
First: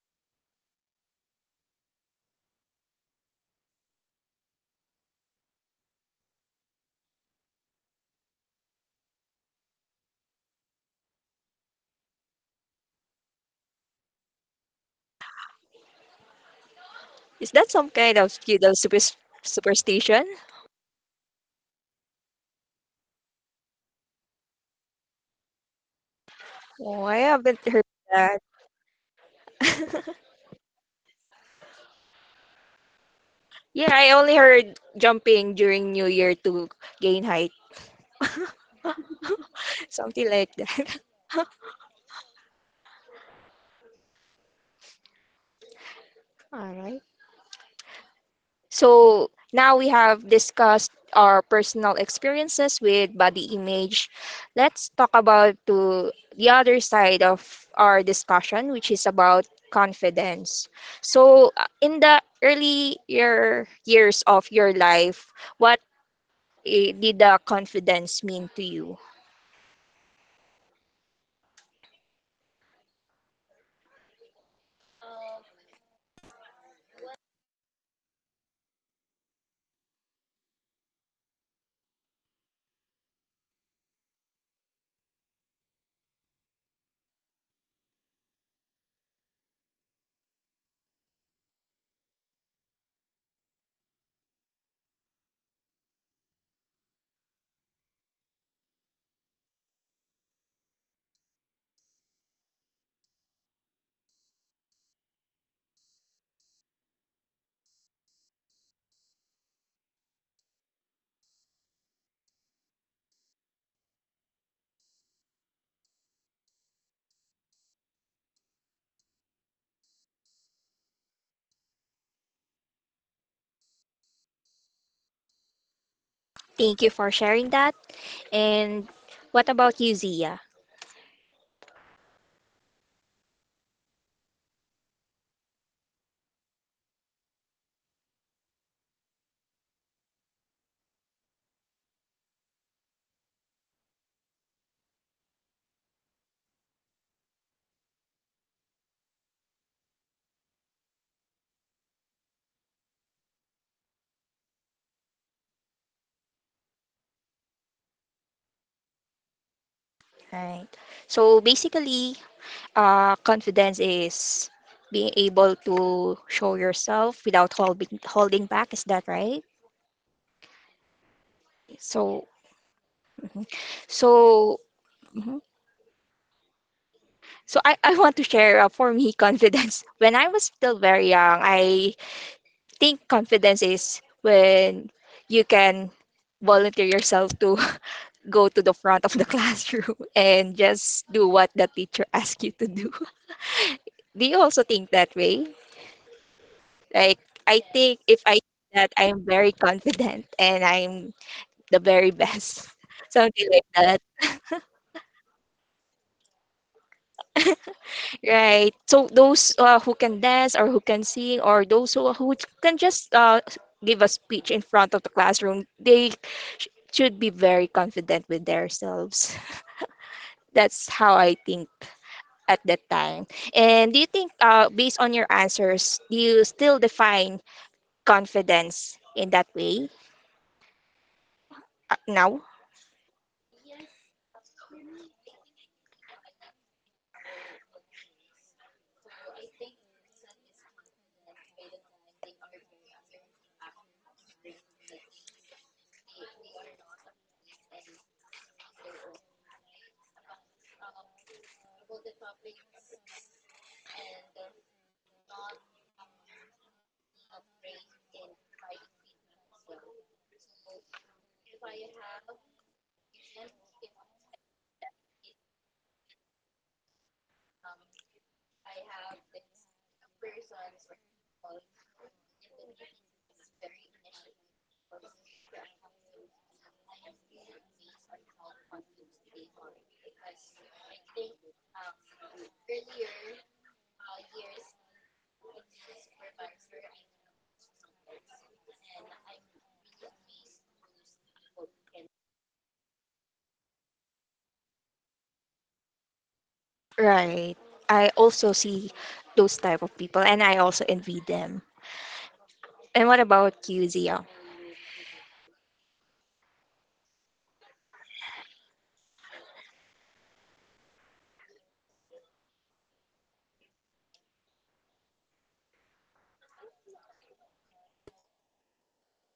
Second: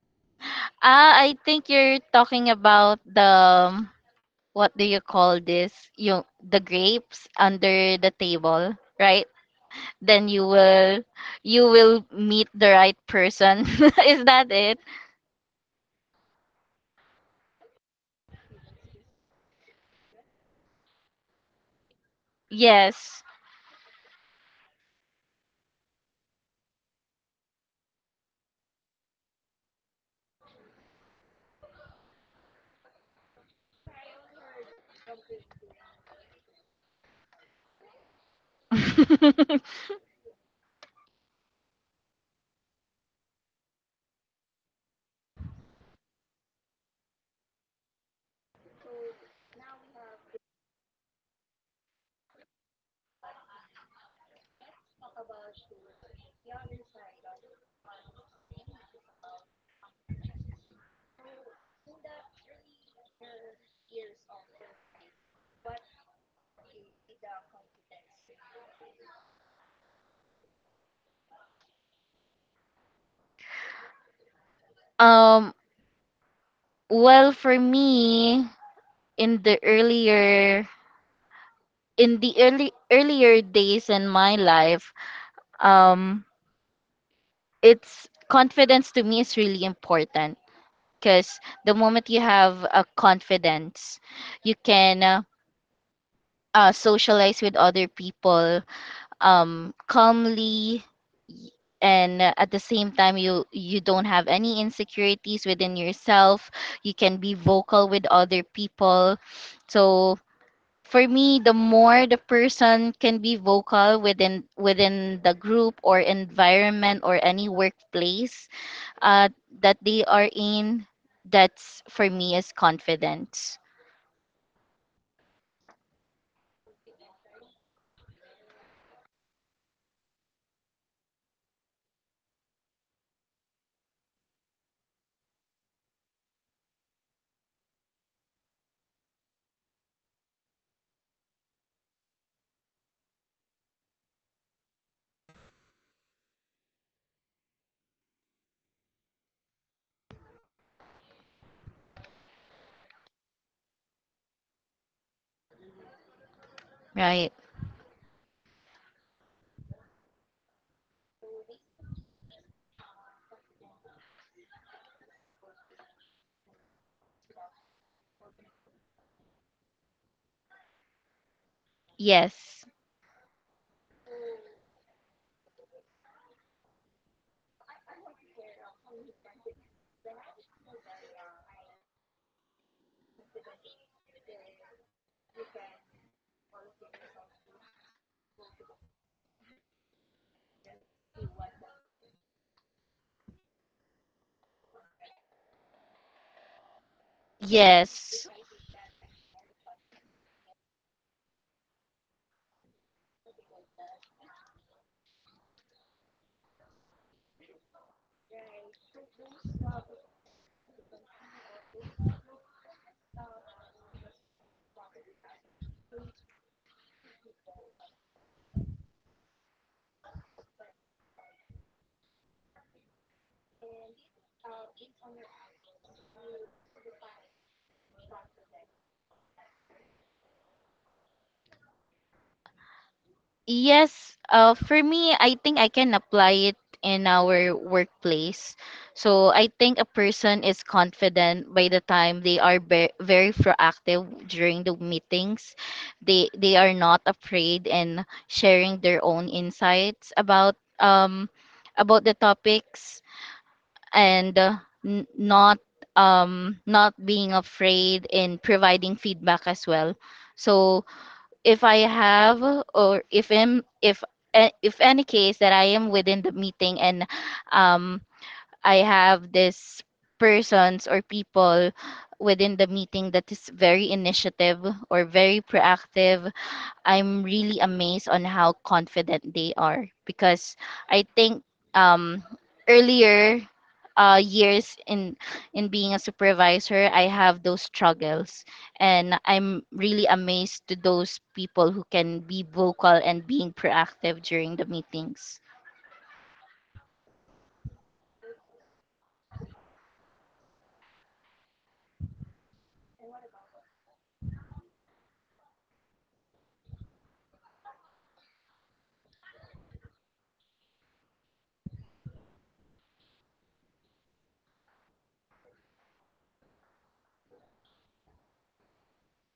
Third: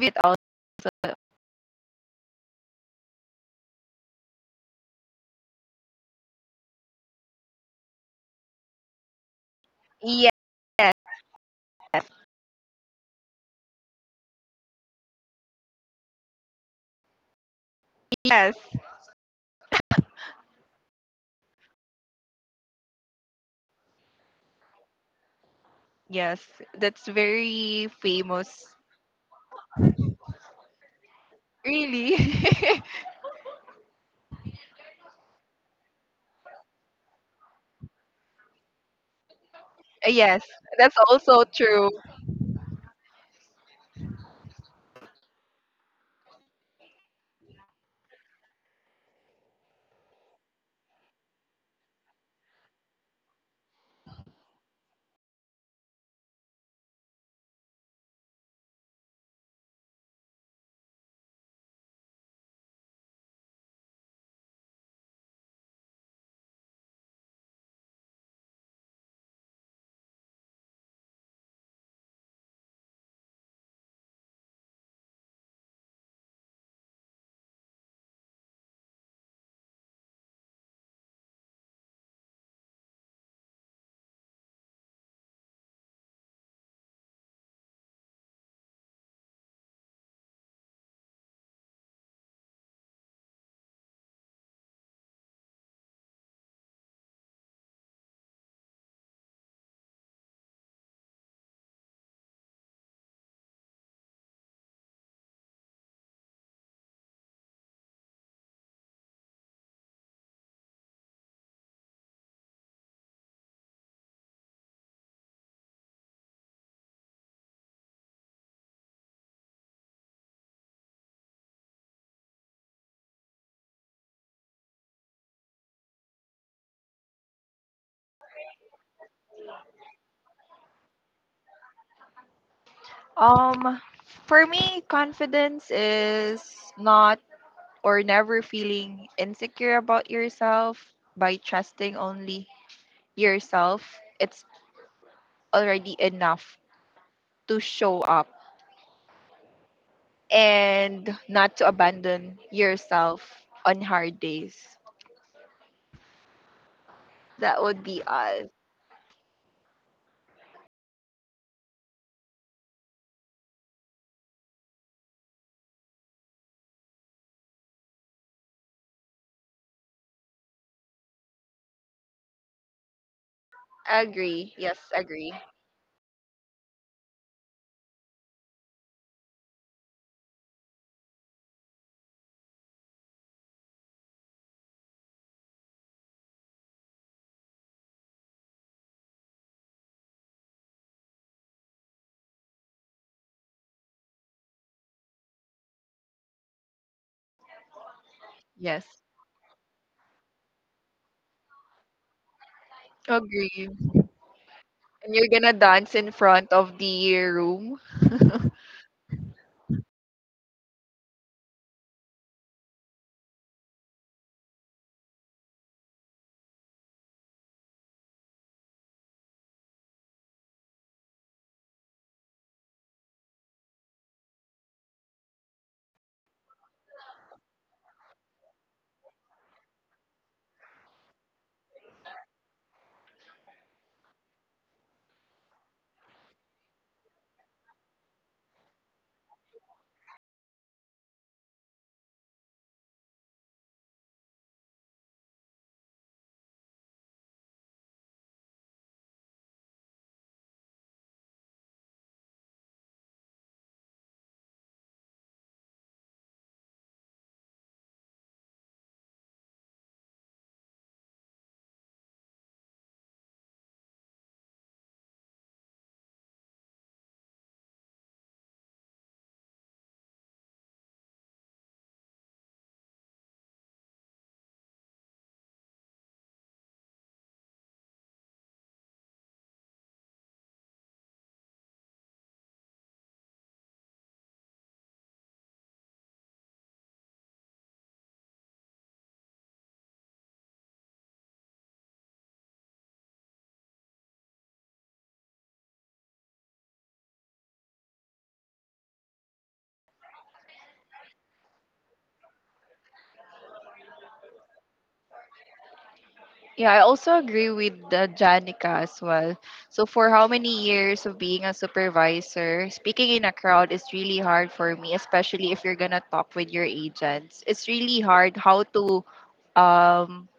B: eat all?
C: Ah, I think you're talking about the, what do you call this? You The grapes under the table, right? Then
B: Yes.
C: you will meet the right person. [laughs] Is that it?
A: Is that some kind of
B: Yes.
A: feudal super superstition?
C: Yes.
B: Yes,
A: Oh, I
B: that's
A: haven't heard
B: very
A: that.
B: famous.
A: [laughs]
B: Really? [laughs]
A: Yeah, I only heard jumping during New Year to gain height. [laughs]
C: [laughs]
A: Something like
B: Yes,
A: that.
B: that's
A: [laughs]
B: also true.
A: All right. So now we have discussed our personal experiences with body image. Let's talk about to the other side of our discussion, which is about confidence. So in the earlier years of your life, what did the confidence mean to you?
C: um well for me, in the earlier in the early earlier days in my life, um it's confidence to me is really important because the moment you have a confidence, you can, socialize with other people, calmly, y- and at the same time you don't have any insecurities within yourself. You can be vocal with other people. So for me, the more the person can be vocal within the group or environment or any workplace uh, that they are in, that's for me is confidence.
A: Thank you for sharing that. And what about you, Zia?
B: Um, for me, confidence is not or never feeling insecure about yourself by trusting only yourself. It's already enough to show up and not to abandon yourself on hard days.
C: Right.
B: That would be all.
A: Right. So basically, confidence is being able to show yourself without holding back. Is that right? So,
C: Yes.
A: mhm.
B: Agree. Yes,
A: So
B: agree.
A: mhm. So I want to share for me confidence. [laughs] When I was still very young, I think confidence is when you can volunteer yourself to go to the front of the [laughs] classroom and just do what the teacher [laughs] asks you to do. [laughs] Do you also think that way? Like, I think
B: Yes,
A: if
C: Yes.
A: I do that, I'm very confident [laughs] and I'm the very best.
B: agree.
A: [laughs] Something like that,
B: And you're gonna dance in front of the room.
A: right? So those who can dance or who can sing or those who can just give a speech in front of the classroom, they should be very confident with themselves. [laughs] That's how I think at that time? And do you think, based on your answers, do you still define confidence in that way now?
C: Yes. For me, I think I can apply it in our workplace. So I think a person is confident by the time they are very proactive during the meetings. They are not afraid in sharing their own insights about, um about the topics, and not, not being afraid in providing feedback as well. So if I have or if am if a- if any case that I am within the meeting, and um I have this persons or people within the meeting that is very initiative or very proactive, I'm really amazed on how confident they are, because I think, um, earlier years in being a supervisor, I have those struggles, and I'm really amazed to those people who can be vocal and being proactive during the meetings.
A: Right. I also see those type of people, and I also envy them. And what about you, Zia?
B: Yeah, I also agree with the Janica as well. So for how many years of being a supervisor, speaking in a crowd is really hard for me, especially if you're gonna talk with your agents. It's really hard how to um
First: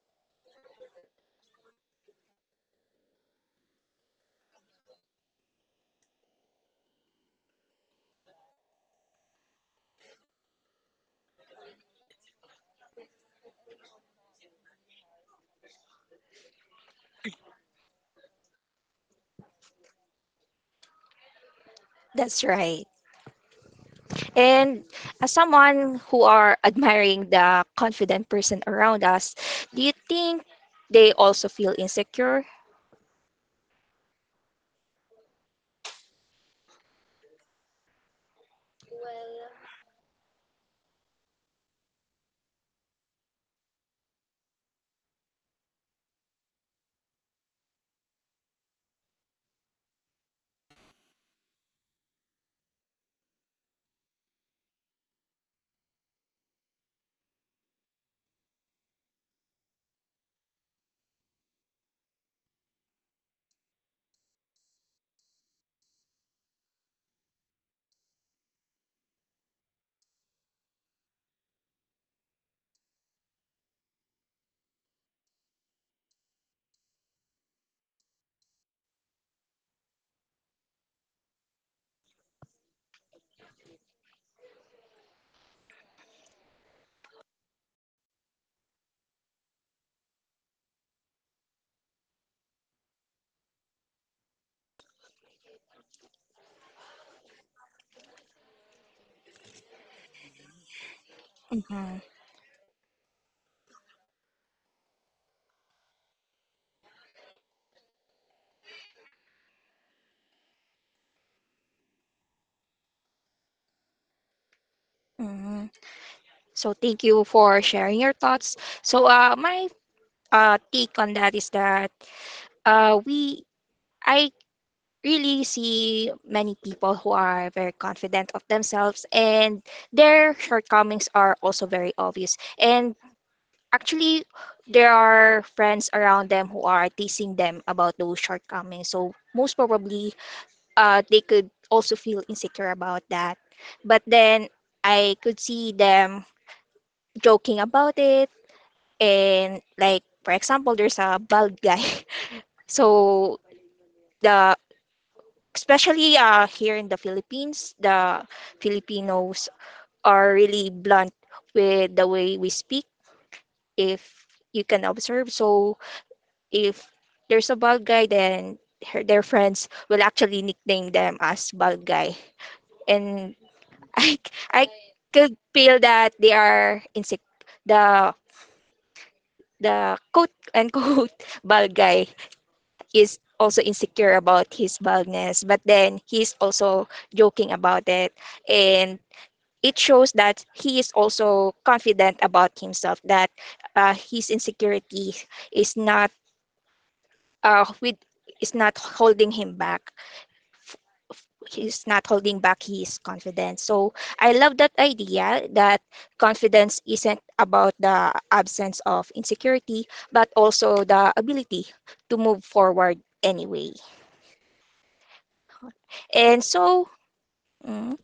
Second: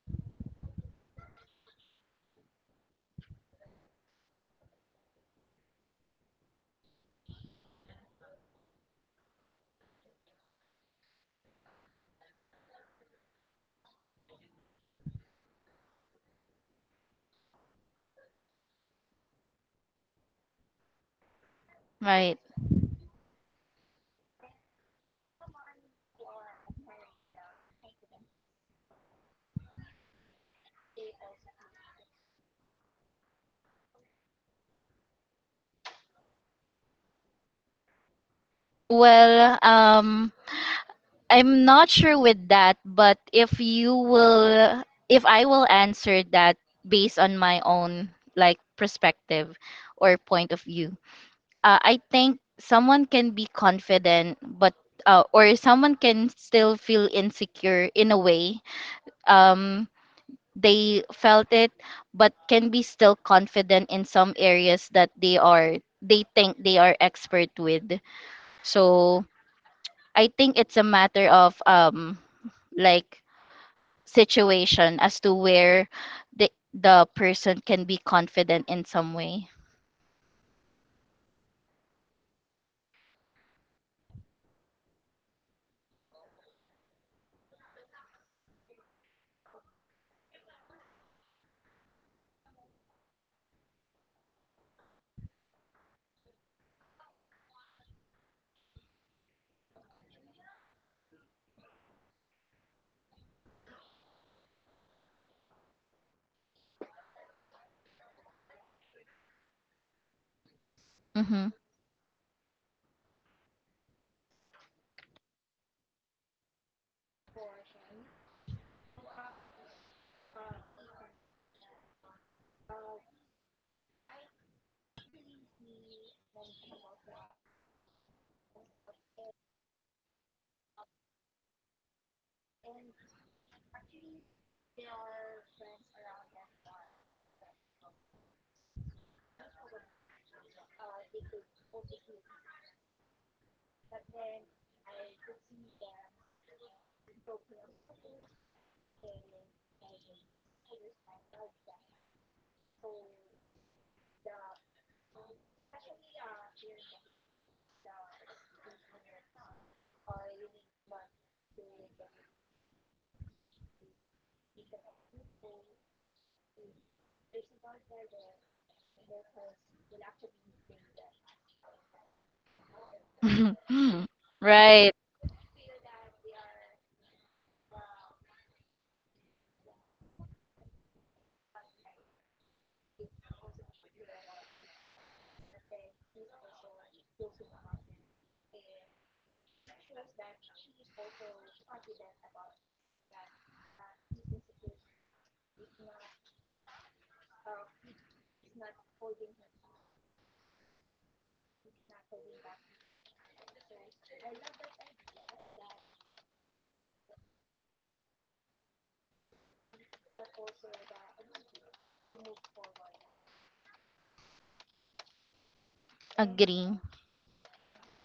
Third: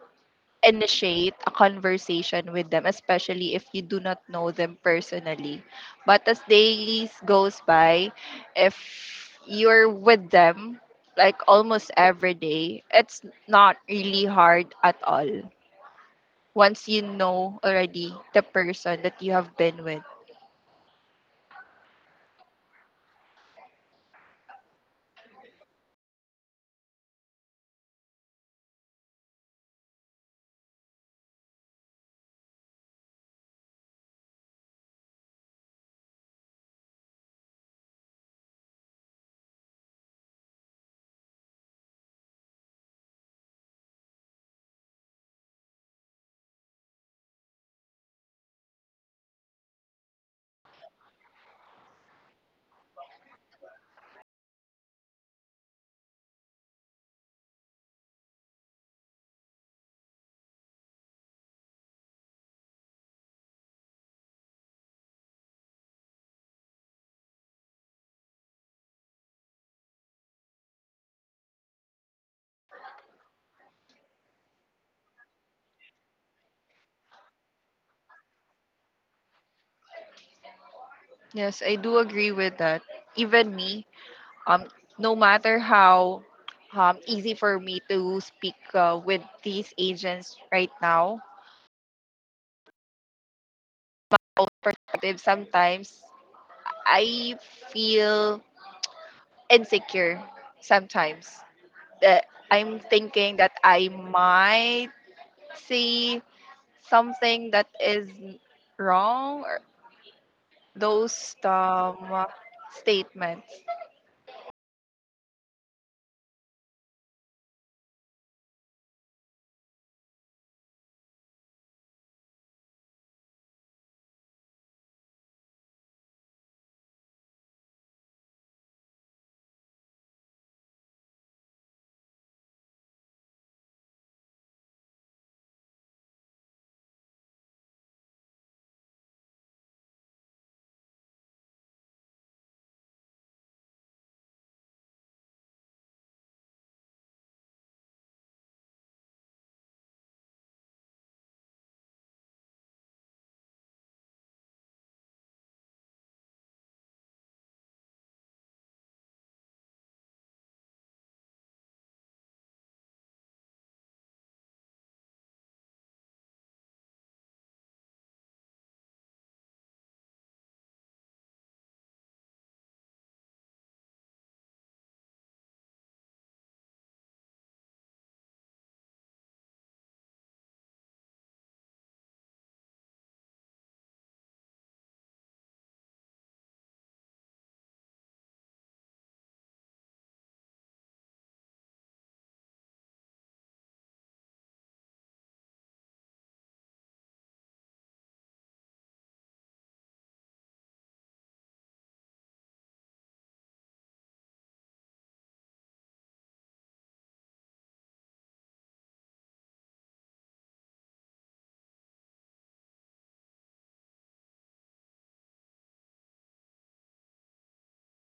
B: initiate a conversation with them, especially if you do not know them personally. But as days goes by, if you're with them like almost every day, it's not really hard at all. Once you know already the person that you have been with.
C: Right.
A: That's right. And as someone who are [laughs] admiring the confident person around us, do you think they also feel insecure?
C: Well, I'm not sure with that, but if I will answer that based on my own, like, perspective or point of view, I think someone can be confident, but, or someone can still feel insecure in a way. Um, they felt it, but can be still confident in some areas that they think they are expert with. So I think it's a matter of, like, situation as to where the person can be confident in some way.
B: Yes, I do agree with that. Even me, um, no matter how easy for me to speak with these agents right now, perspective, sometimes I feel insecure sometimes
A: Mhm.
B: that I'm thinking that I might see something that is wrong or those
C: Mm-hmm.
B: statements.
A: Mhm. So thank you for sharing your thoughts. So my take on that is that we I really see many people who are very confident of themselves, and their shortcomings are also very obvious, and actually there are friends around them who are teasing them about those shortcomings, so most probably they could also feel insecure about that. But then I could see them joking about it, and like for example there's a bald guy. [laughs] So the especially here in the Philippines, the Filipinos are really blunt with the way we speak. If you can observe, so if there's a bald guy, then their friends will actually nickname them as bald guy, and [laughs] I
C: [laughs]
A: I
C: right.
A: could feel that they are insect the the quote unquote [laughs] bald guy, he's also insecure about his baldness, but then he's also joking about it. And it shows that he is also confident about himself, that his insecurity is not with is not holding him back. He's not holding back his confidence. So I love that idea that confidence isn't about the absence of insecurity, but also the ability to move forward anyway. And
C: Agree.
A: so. Mm.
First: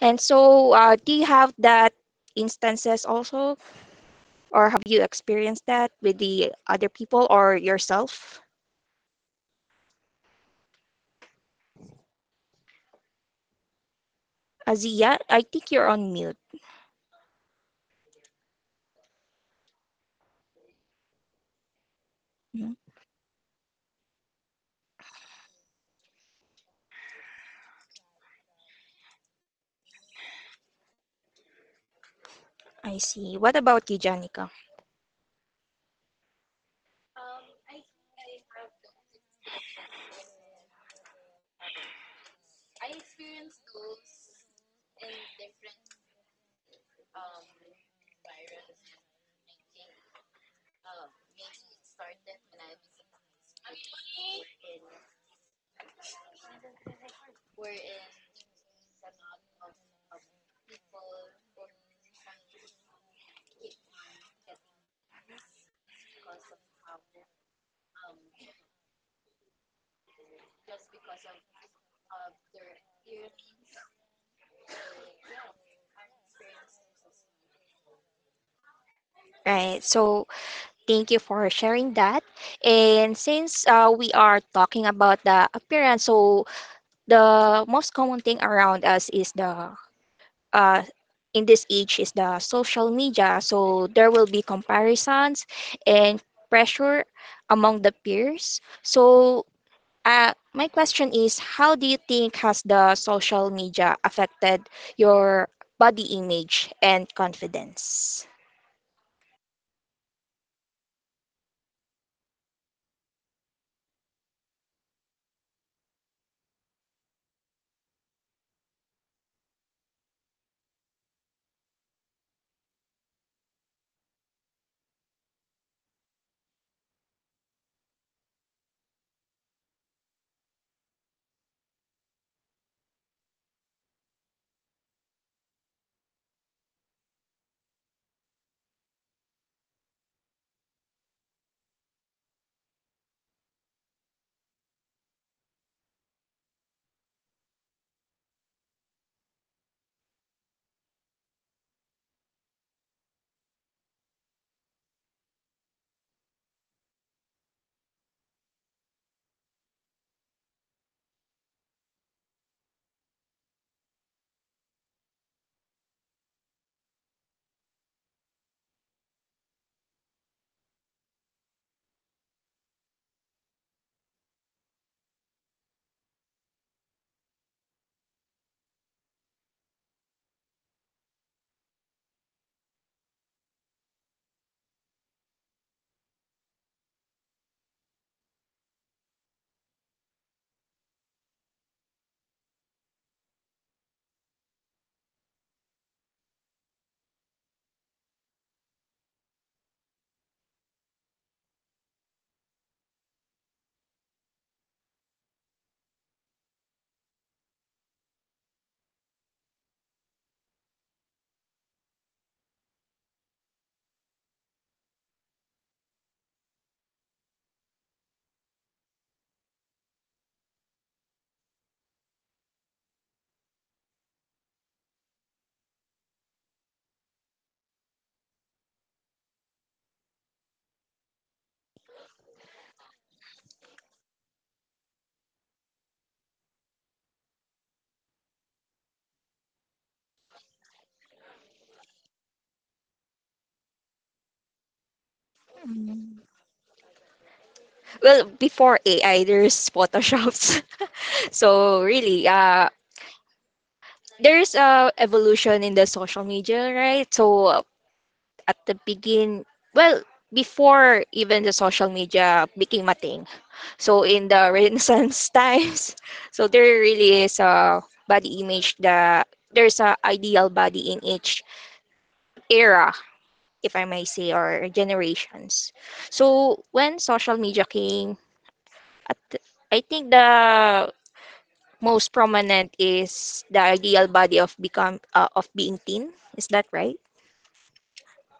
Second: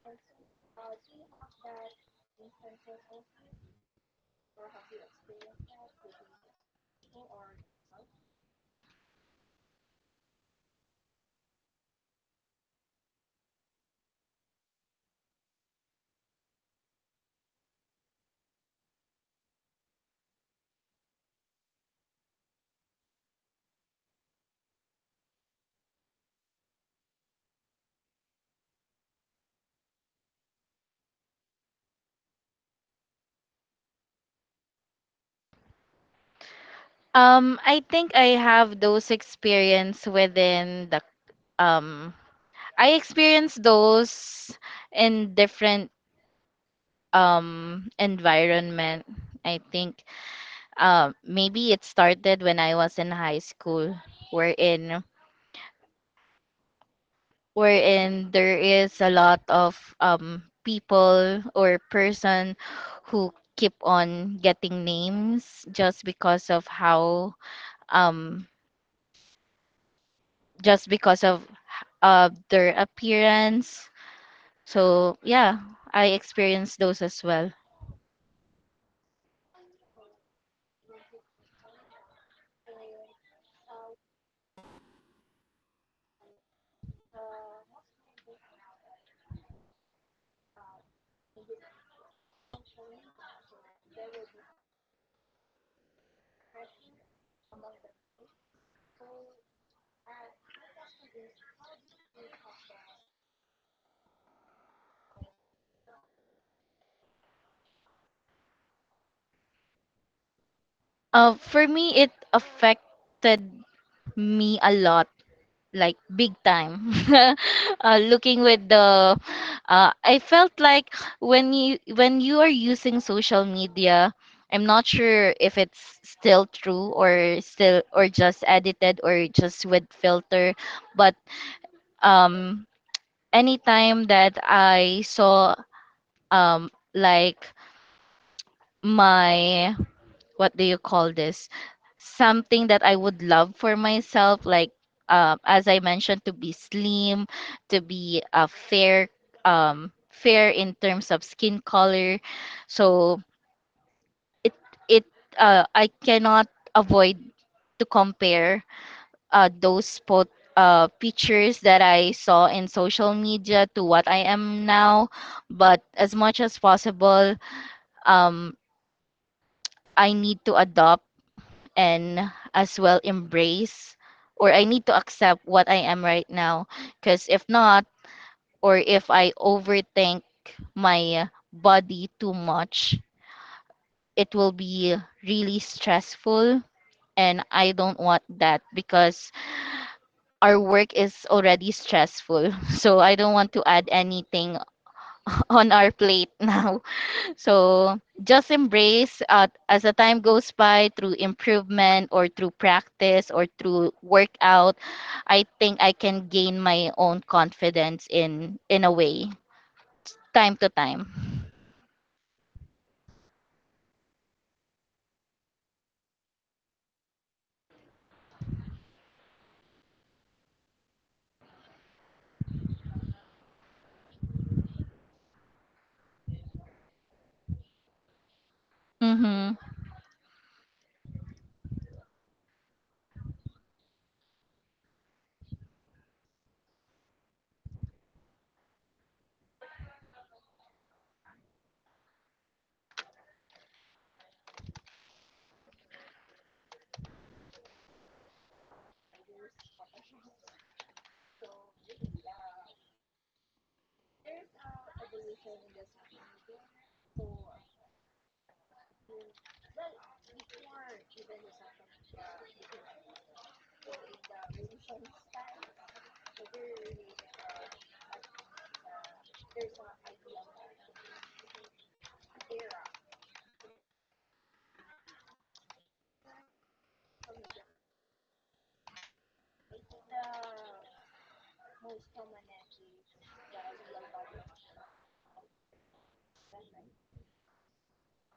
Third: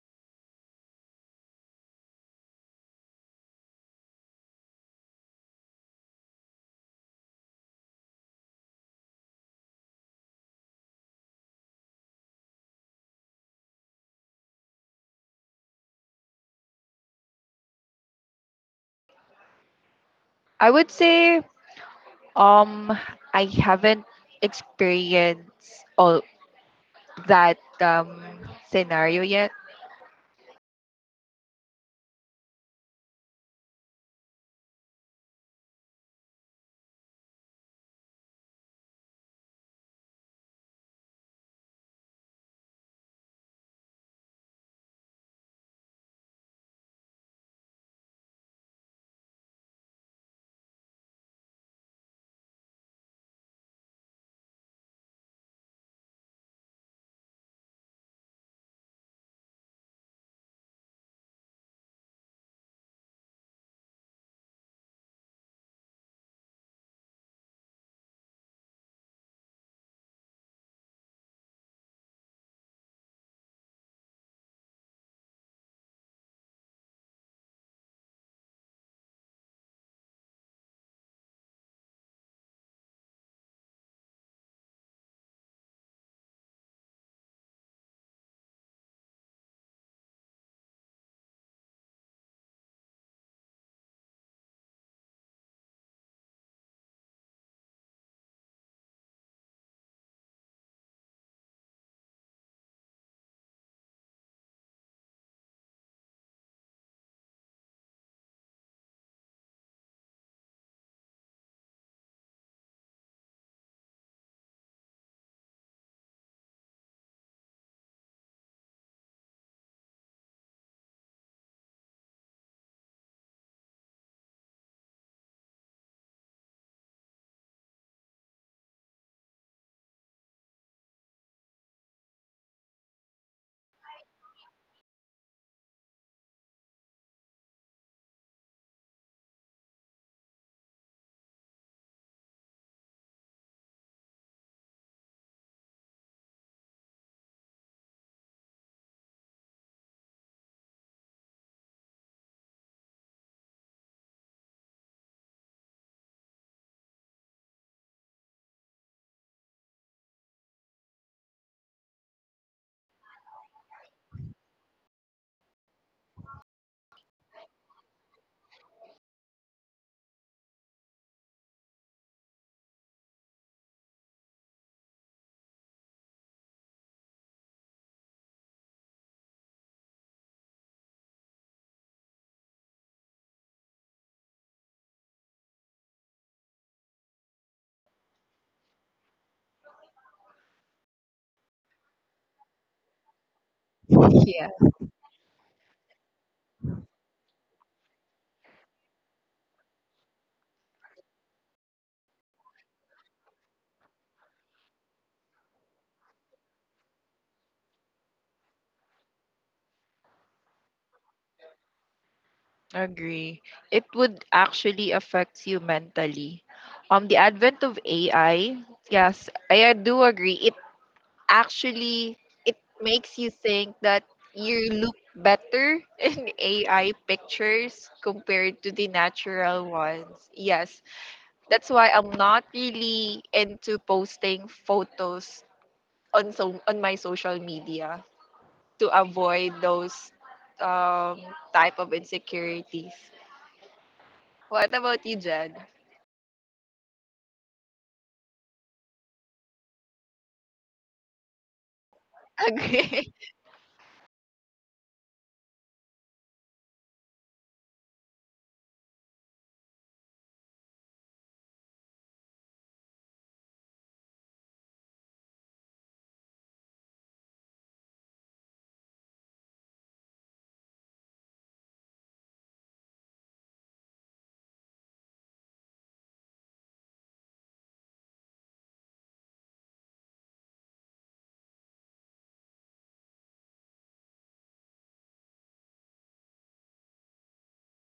A: And so, do you have that instances also, or have you experienced that with the other people or yourself? Azia, I think you're on mute.
B: I would say
A: Mhm.
B: um I haven't experienced all that scenario yet.
A: I see. What about you, Janica?
C: I think I have those experience within the, um I experienced those in different environment. I think maybe it started when I was in high school wherein wherein there is a lot of people or person who keep on getting names just because of how um just because of their appearance. So yeah, I experienced those as well.
A: Right. So, thank you for sharing that. And since we are talking about the appearance, so the most common thing around us is the uh, in this age is the social media. So there will be comparisons and pressure among the peers. So my question is, how do you think has the social media affected your body image and confidence?
C: For me, it affected me a lot, like big time. [laughs] Looking with the I felt like when you are using social media, I'm not sure if it's still true or still or just edited or just with filter, but um anytime that I saw like my, what do you call this, something that I would love for myself, like as I mentioned, to be slim, to be fair, fair in terms of skin color. So it it I cannot avoid to compare those pot. Pictures that I saw in social media to what I am now. But as much as possible, um, I need to adopt and as well embrace, or I need to accept what I am right now, because if not, or if I overthink my body too much, it will be really stressful, and I don't want that because our work is already stressful. [laughs] So I don't want to add anything
B: Yeah.
C: on our plate. [laughs] Now, so just embrace, as the time goes by, through improvement or through practice or through workout, I think I can gain my own confidence in a way, time to time.
B: Agree. It would actually affect you mentally. The advent of AI, yes, I do agree. It actually it makes you think that you look better [laughs] in AI pictures compared to the
C: Mm-hmm.
B: natural ones. Yes, that's why I'm not really into posting photos on so on my social media to avoid those um, type of insecurities. What about you, Jan?
A: Mm. Well, before AI there's photoshops [laughs] so really
B: Agree.
A: there's a evolution in the social media, right? So at the- begin well before even the social media became a thing so in the [laughs] renaissance times so there really is a body image that there's a ideal body in each era if I may say or generations so when social media came at the- I think the most prominent is the ideal body of become of being thin. Is that right?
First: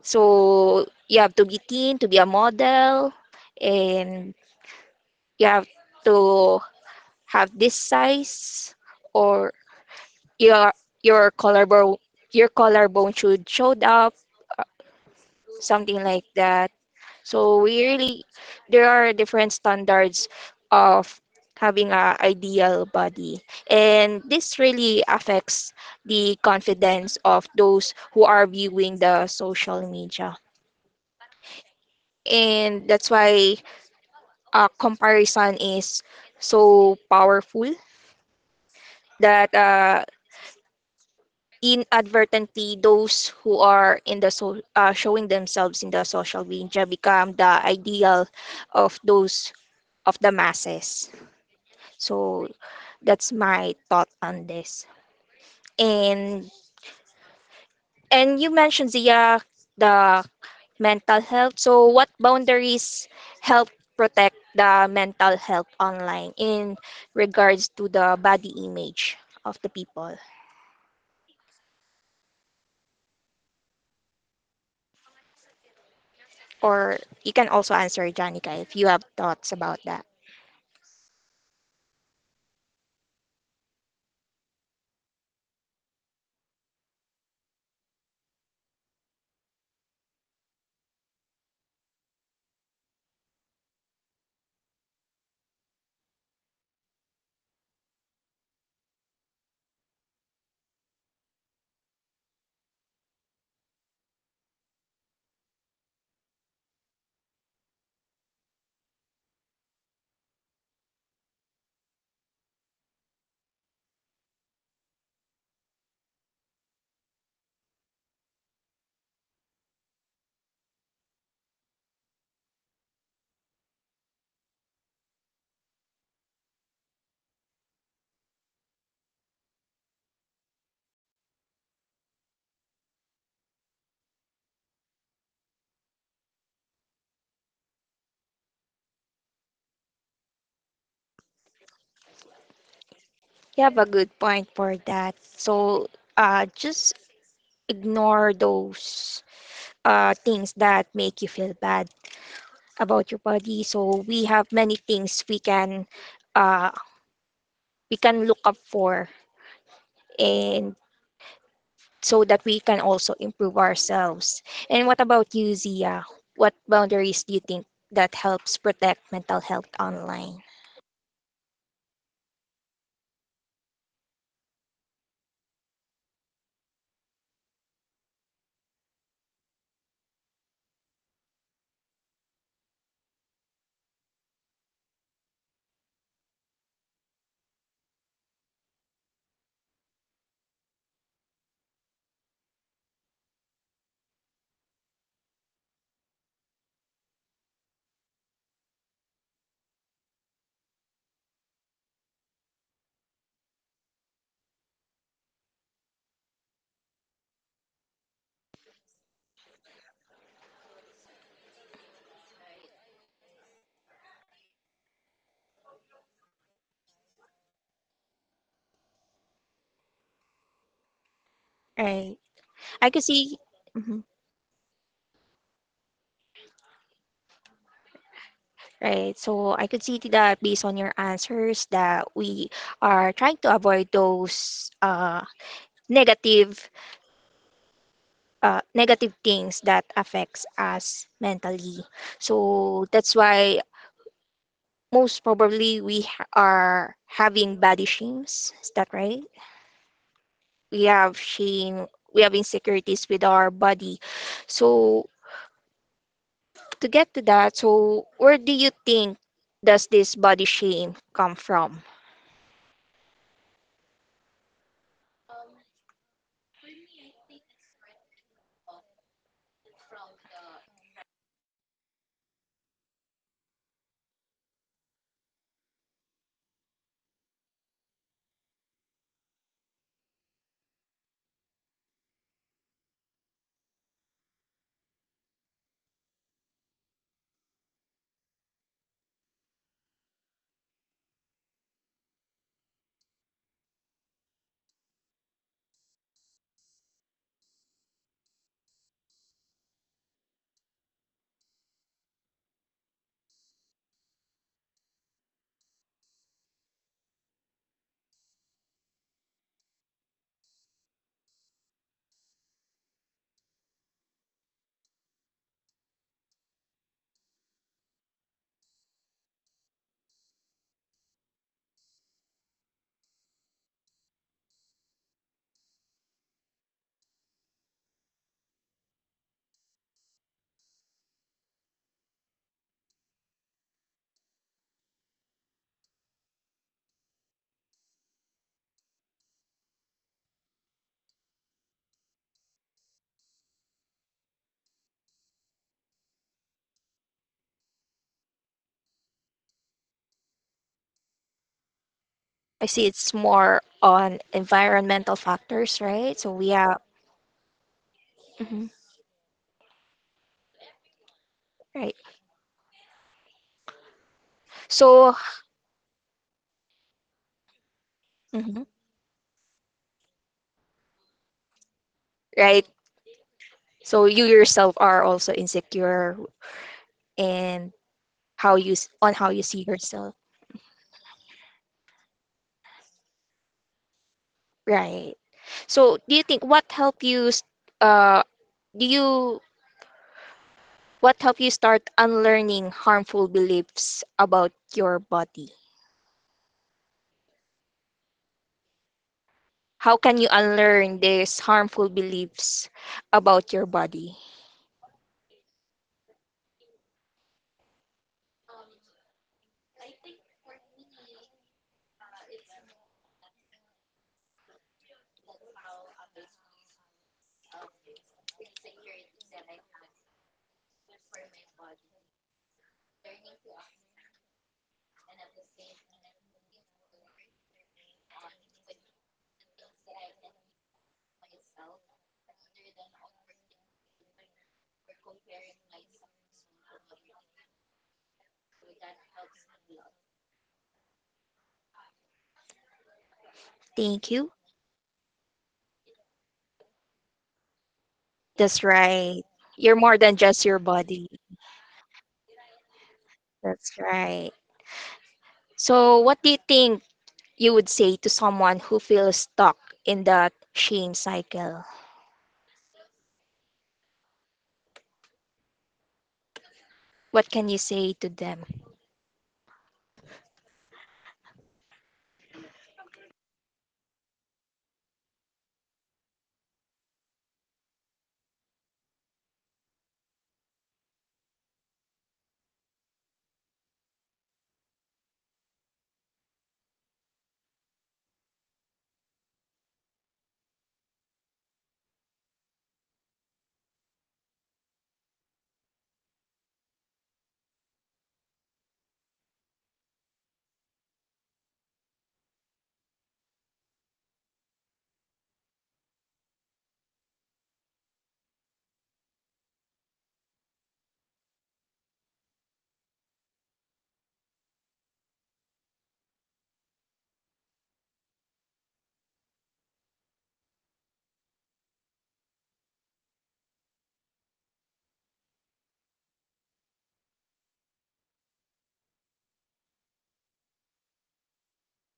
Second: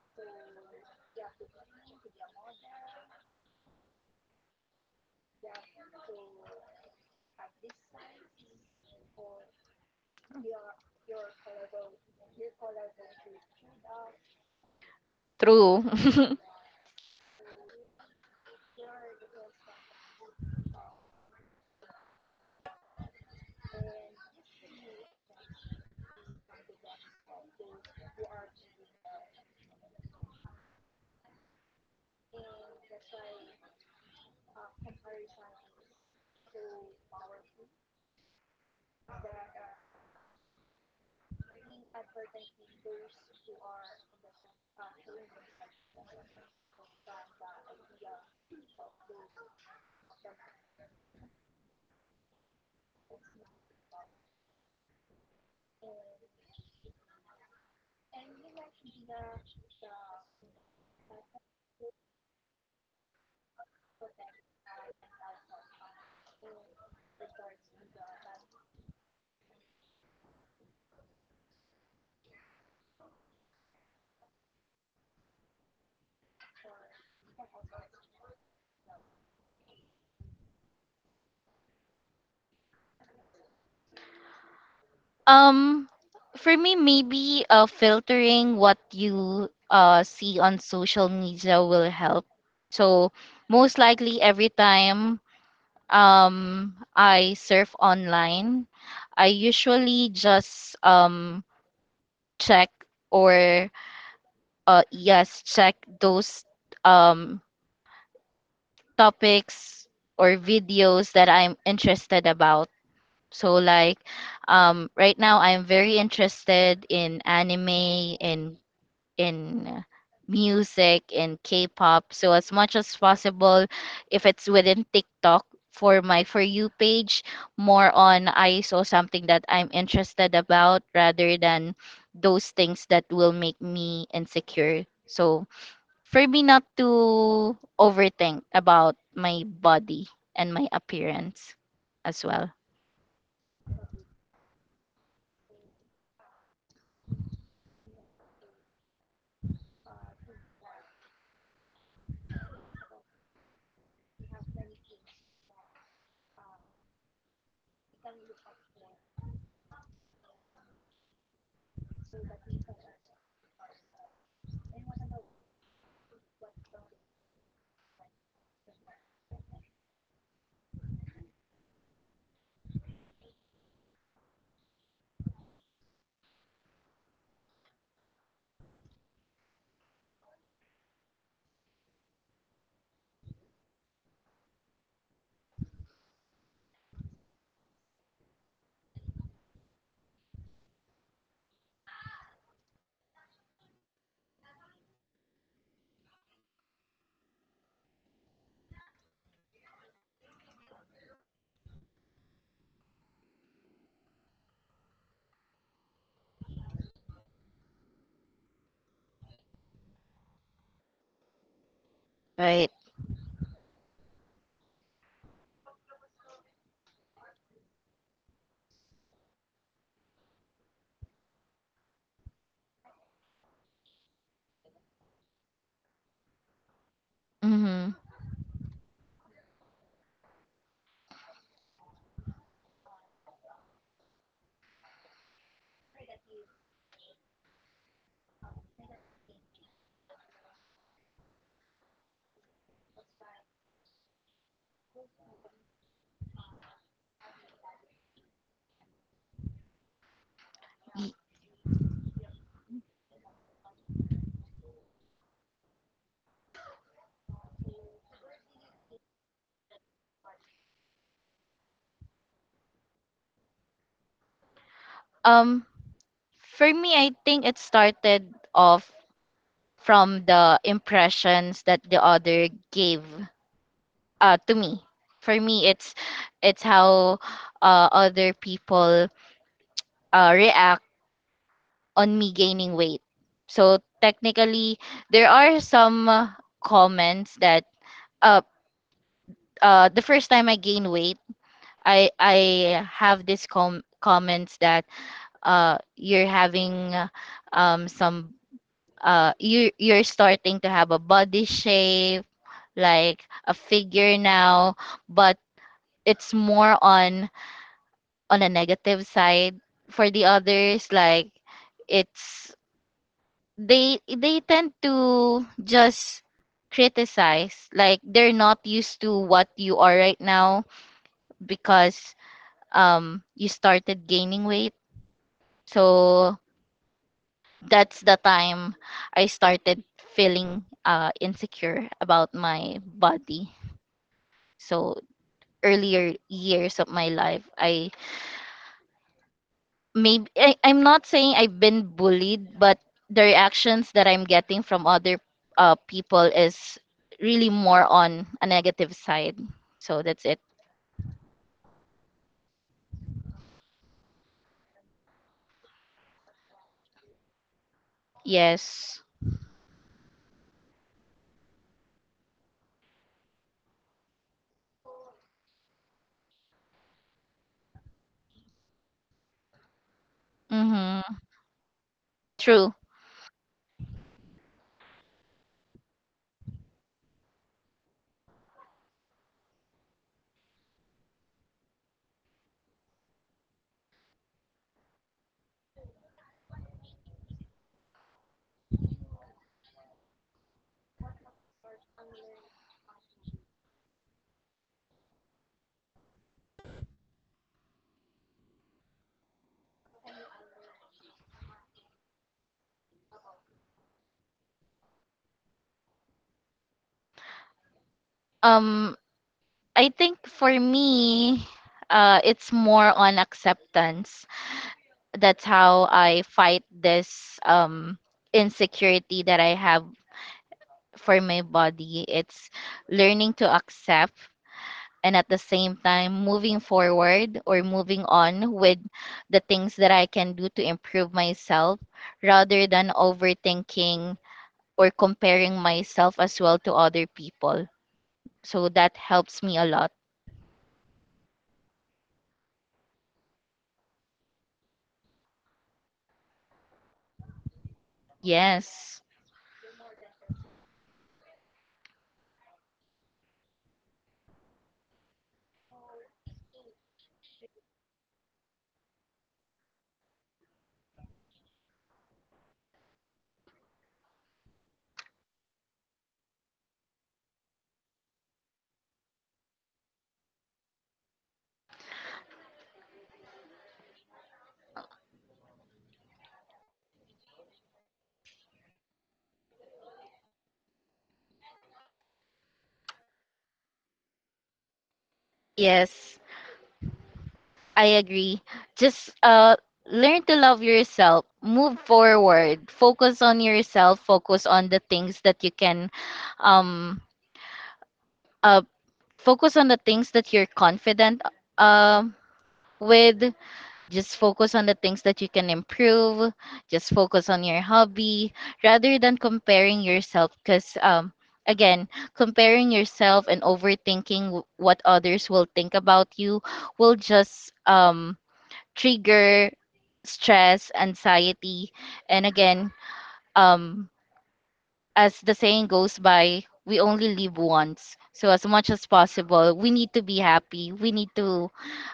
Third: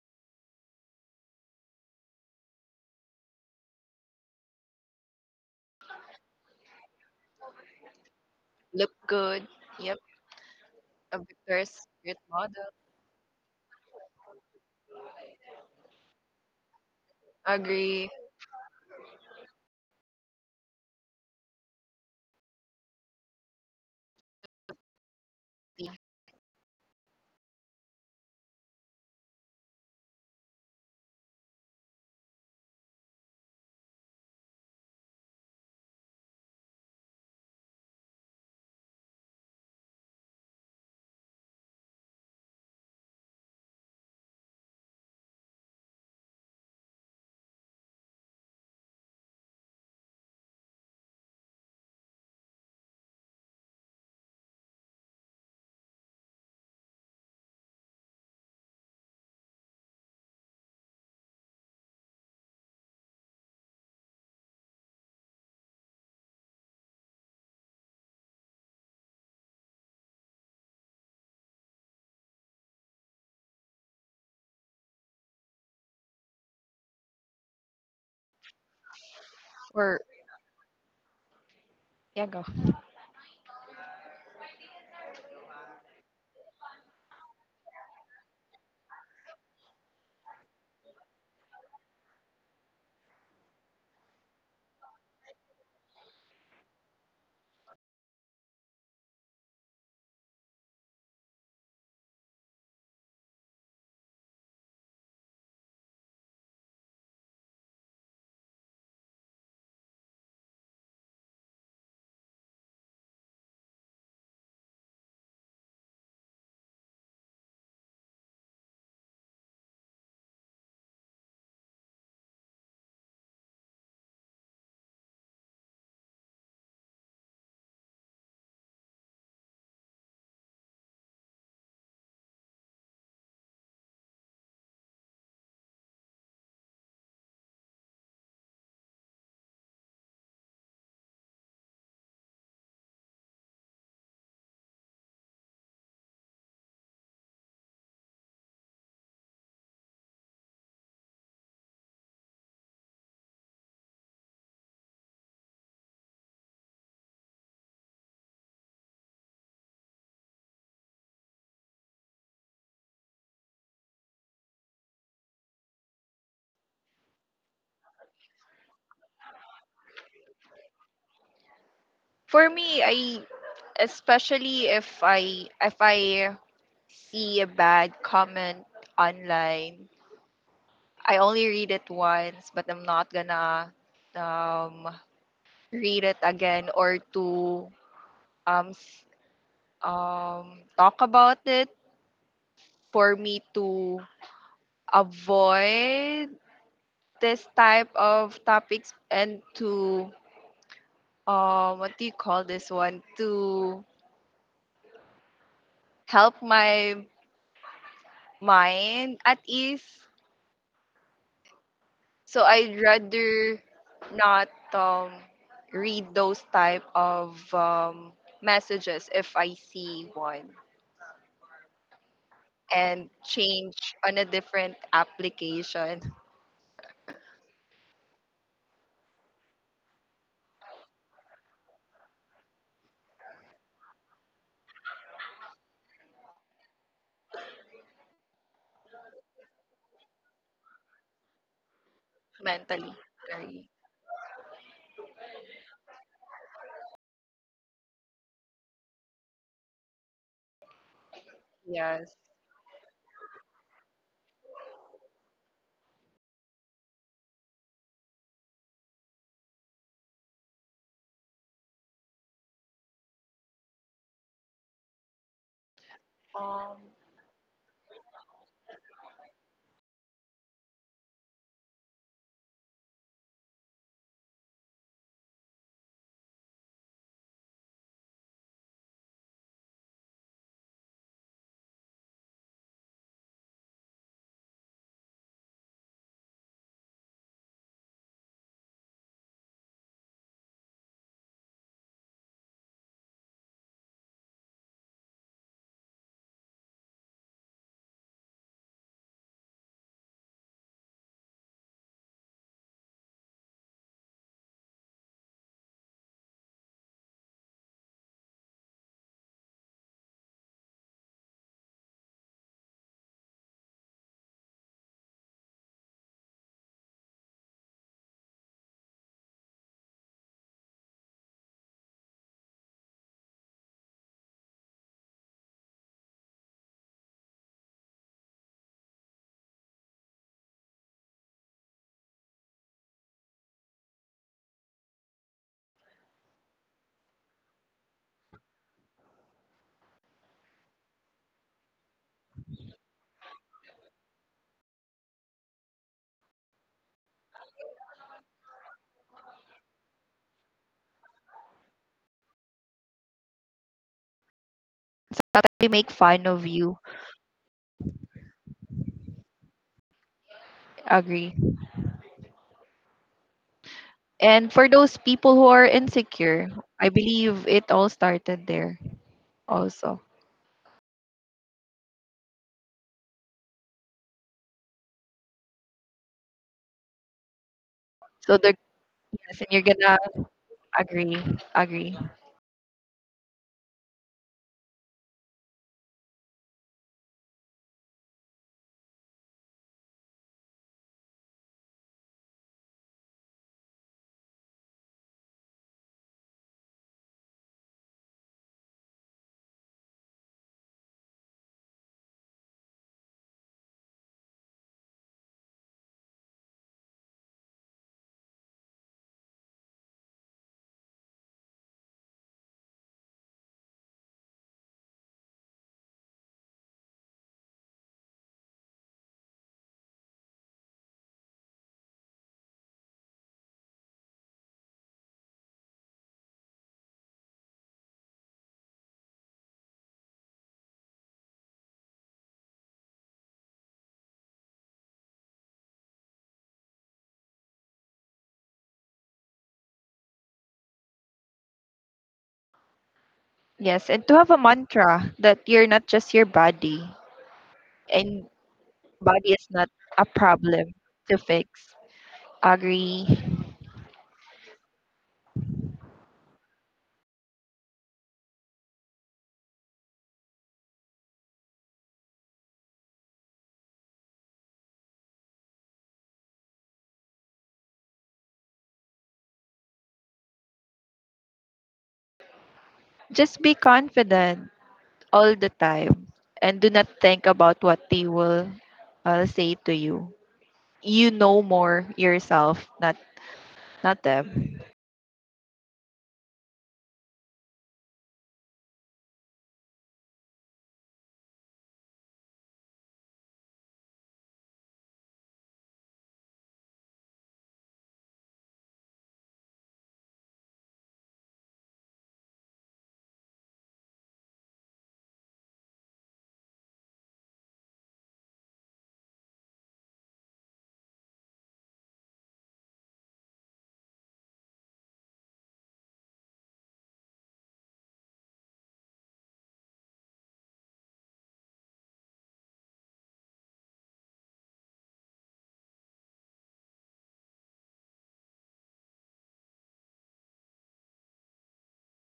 A: So you have to be thin to be a model, and you have to have this
B: [laughs]
A: size,
B: Look good.
A: or
B: Yep,
A: your
B: a
A: your
B: Victoria's
A: collarbone
B: Secret
A: your
B: model.
A: collarbone should showed up,
C: True.
A: something like
C: [laughs]
A: that. So we
B: Agree.
A: really there are different standards of having a ideal body, and this really affects the confidence of those who are viewing the social media. And that's why comparison is so powerful that inadvertently those who are in the showing themselves in the social media become the ideal of those of the masses. So that's my thought on this. And and you mentioned Zia the mental health. So what boundaries help protect the mental health online in regards to the body image of the people, or you can also answer Janica if you have thoughts about
B: For
A: that.
B: yeah, go.
C: um, for me, maybe filtering what you see on social media will help. So most likely, every time I surf online, I usually just check or yes, check those um, topics or videos that I'm interested about. So like right now I'm very interested in anime, in in music, in K-pop. So as much as possible, if it's within TikTok for my For You page, more on I saw something that I'm interested about rather than those things that will make me insecure. So for me not to overthink about my body and my appearance as well.
A: You have a good point for that. So just ignore those things that make you feel bad about your body. So we have many things uh, we can look up for and so that we can also improve ourselves. And what about you, Zia? What boundaries do you think that helps protect mental health online?
B: For me, I especially if I see a bad comment online, I only read it once, but I'm not gonna um read it again or to um s- talk about it for me to avoid this type of topics and to what do you call this one, to help my mind at ease, so I'd
C: Right.
B: rather not read those type of messages if I see one
A: Right.
B: and
A: I could see.
B: change on a
A: Mhm.
B: different application.
C: Mm-hmm.
A: Right. So I could see that based on your answers that we are trying to avoid those negative negative things that affects us mentally.
B: [laughs] Mentally.
A: So that's
B: Sorry.
A: why most probably we ha- are having body shames. Is that right? We have
B: Yes.
A: shame. We have insecurities with our body. So to get to that, so where do you think does this body shame come from?
C: Um,
B: um
C: for me, I think it started off from the impressions that the other gave to me. For me, it's it's how other people react on me gaining weight. So technically, there are some comments that uh, the first time I gain weight, I have this comments that you're having some you you're starting to have a body shape like a figure now, but it's more on a negative side for the others, like it's, they tend to just criticize, like they're not used to what you are right now because you started gaining weight. So that's the time I started feeling insecure about my body. So earlier years of my life, I, maybe I'm not saying I've been bullied, but the reactions that I'm getting from other people is really more on a negative side. So that's it.
A: I see, it's more on environmental
B: Sometimes they make
A: factors,
B: fun
A: right?
B: of
A: So we
B: you.
A: are. Mhm.
C: Yes.
B: Agree.
A: Right.
B: And for those people
A: So,
B: who are insecure, I believe it all started there
A: mhm,
B: also.
C: Mm-hmm.
A: right.
C: True.
A: So you yourself are also insecure and
B: So the
A: how you s- on
B: yes,
A: how
B: and
A: you
B: you're
A: see
B: gonna
A: yourself,
B: agree, agree.
A: right? So do you think what helped you, s- uh, do you what helped you start unlearning harmful beliefs about your body? How can you unlearn these harmful beliefs about your body?
C: Um, I think for me, it's more on acceptance. That's how I fight this insecurity that I have for my body. It's learning to accept, and at the same time moving forward or moving on with the things that I can do to improve myself, rather than overthinking or comparing myself as well to other people. So that helps me a lot.
B: Yes, and to
A: Thank
B: have a
A: you.
B: mantra that you're not just your body, and
A: That's
C: Yes.
A: right.
B: body is not
A: You're
B: a
A: more than just
B: problem
A: your body.
B: to fix. Agree.
A: That's right. So, what do you think you would say to someone who feels stuck in that shame cycle? What can you say to them?
B: Just be confident all the time, and do not think about what they will say to you. You know more yourself, not not them.
C: Yes, I agree. Just learn to love yourself. Move forward. Focus on yourself. Focus on the things that you can um uh focus on the things that you're confident um with. Just focus on the things that you can improve. Just focus on your hobby rather than comparing yourself. Because, again, comparing yourself and overthinking what others will think about you will just trigger stress, anxiety. And again, um, as the saying goes by, we only live once. So as much as possible, we need to be happy. We need to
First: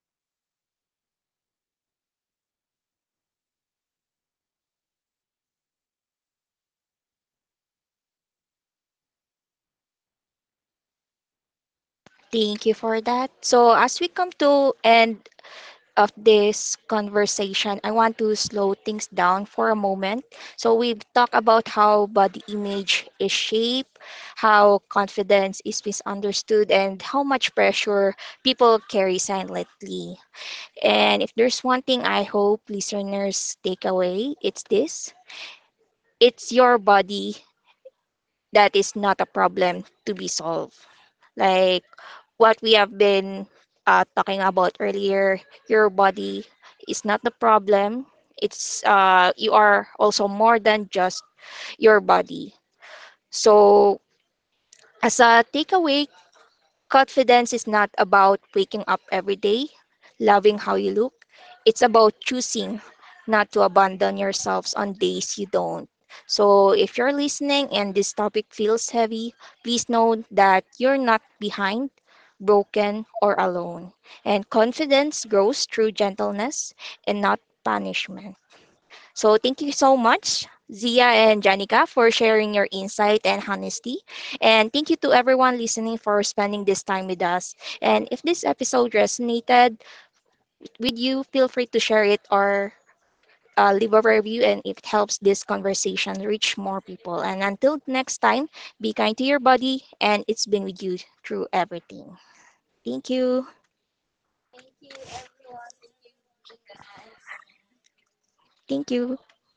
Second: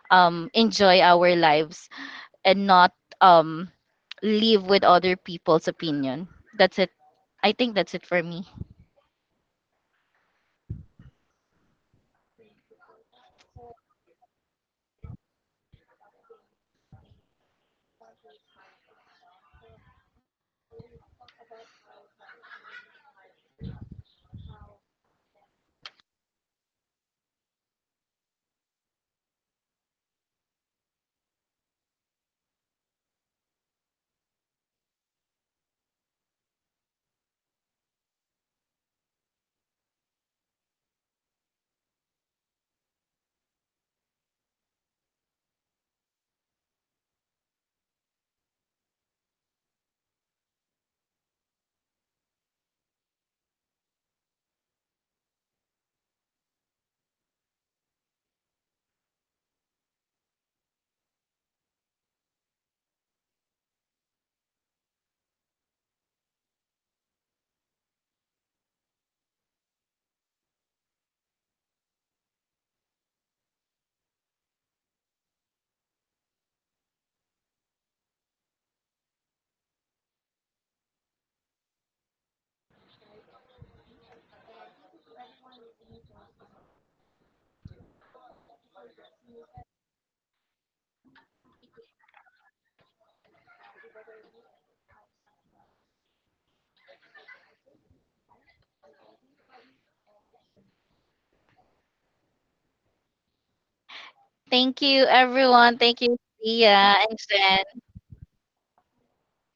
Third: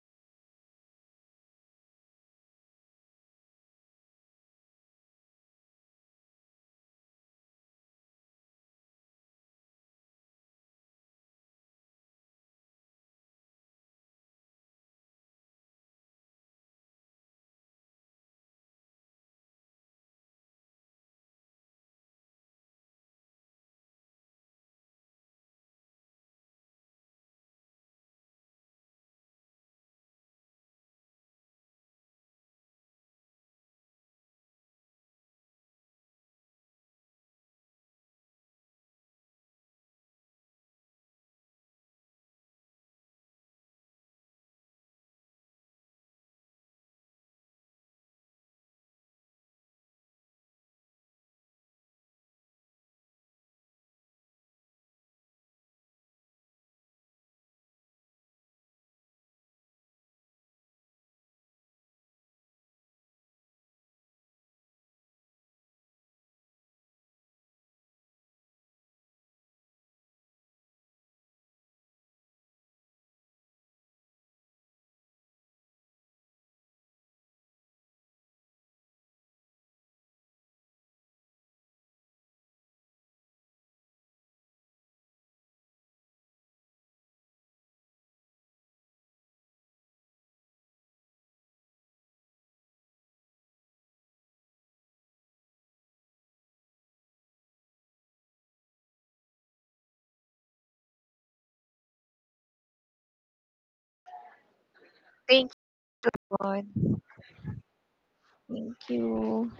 C: enjoy our lives and not um live with other people's opinion. That's it. I think that's it for me.
A: Thank you for that. So, as we come to end of this conversation, I want to slow things down for a moment. So, we've talked about how body image is shaped, how confidence is misunderstood, and how much pressure people carry silently. And if there's one thing I hope listeners take away, it's this, it's your body that is not a problem to be solved. Like what we have been talking about earlier, your body is not the problem. It's you are also more than just your body. So as a takeaway, confidence is not about waking up every day, loving how you look. It's about choosing not to abandon yourselves on days you don't. So, if you're listening and this topic feels heavy, please know that you're not behind, broken, or alone. And confidence grows through gentleness and not punishment. So thank you so much, Zia and Janica, for sharing your insight and honesty. And thank you to everyone listening for spending this time with us. And if this episode resonated with you, feel free to share it or leave a review and it helps this conversation reach more people. And until next time, be kind to your body and it's been with you through everything. Thank you.
C: Thank you,
B: Thank
C: everyone. Thank you,
B: you.
C: Sia
B: Mon.
C: and Jen.
B: Thank
A: Thank you.
B: you.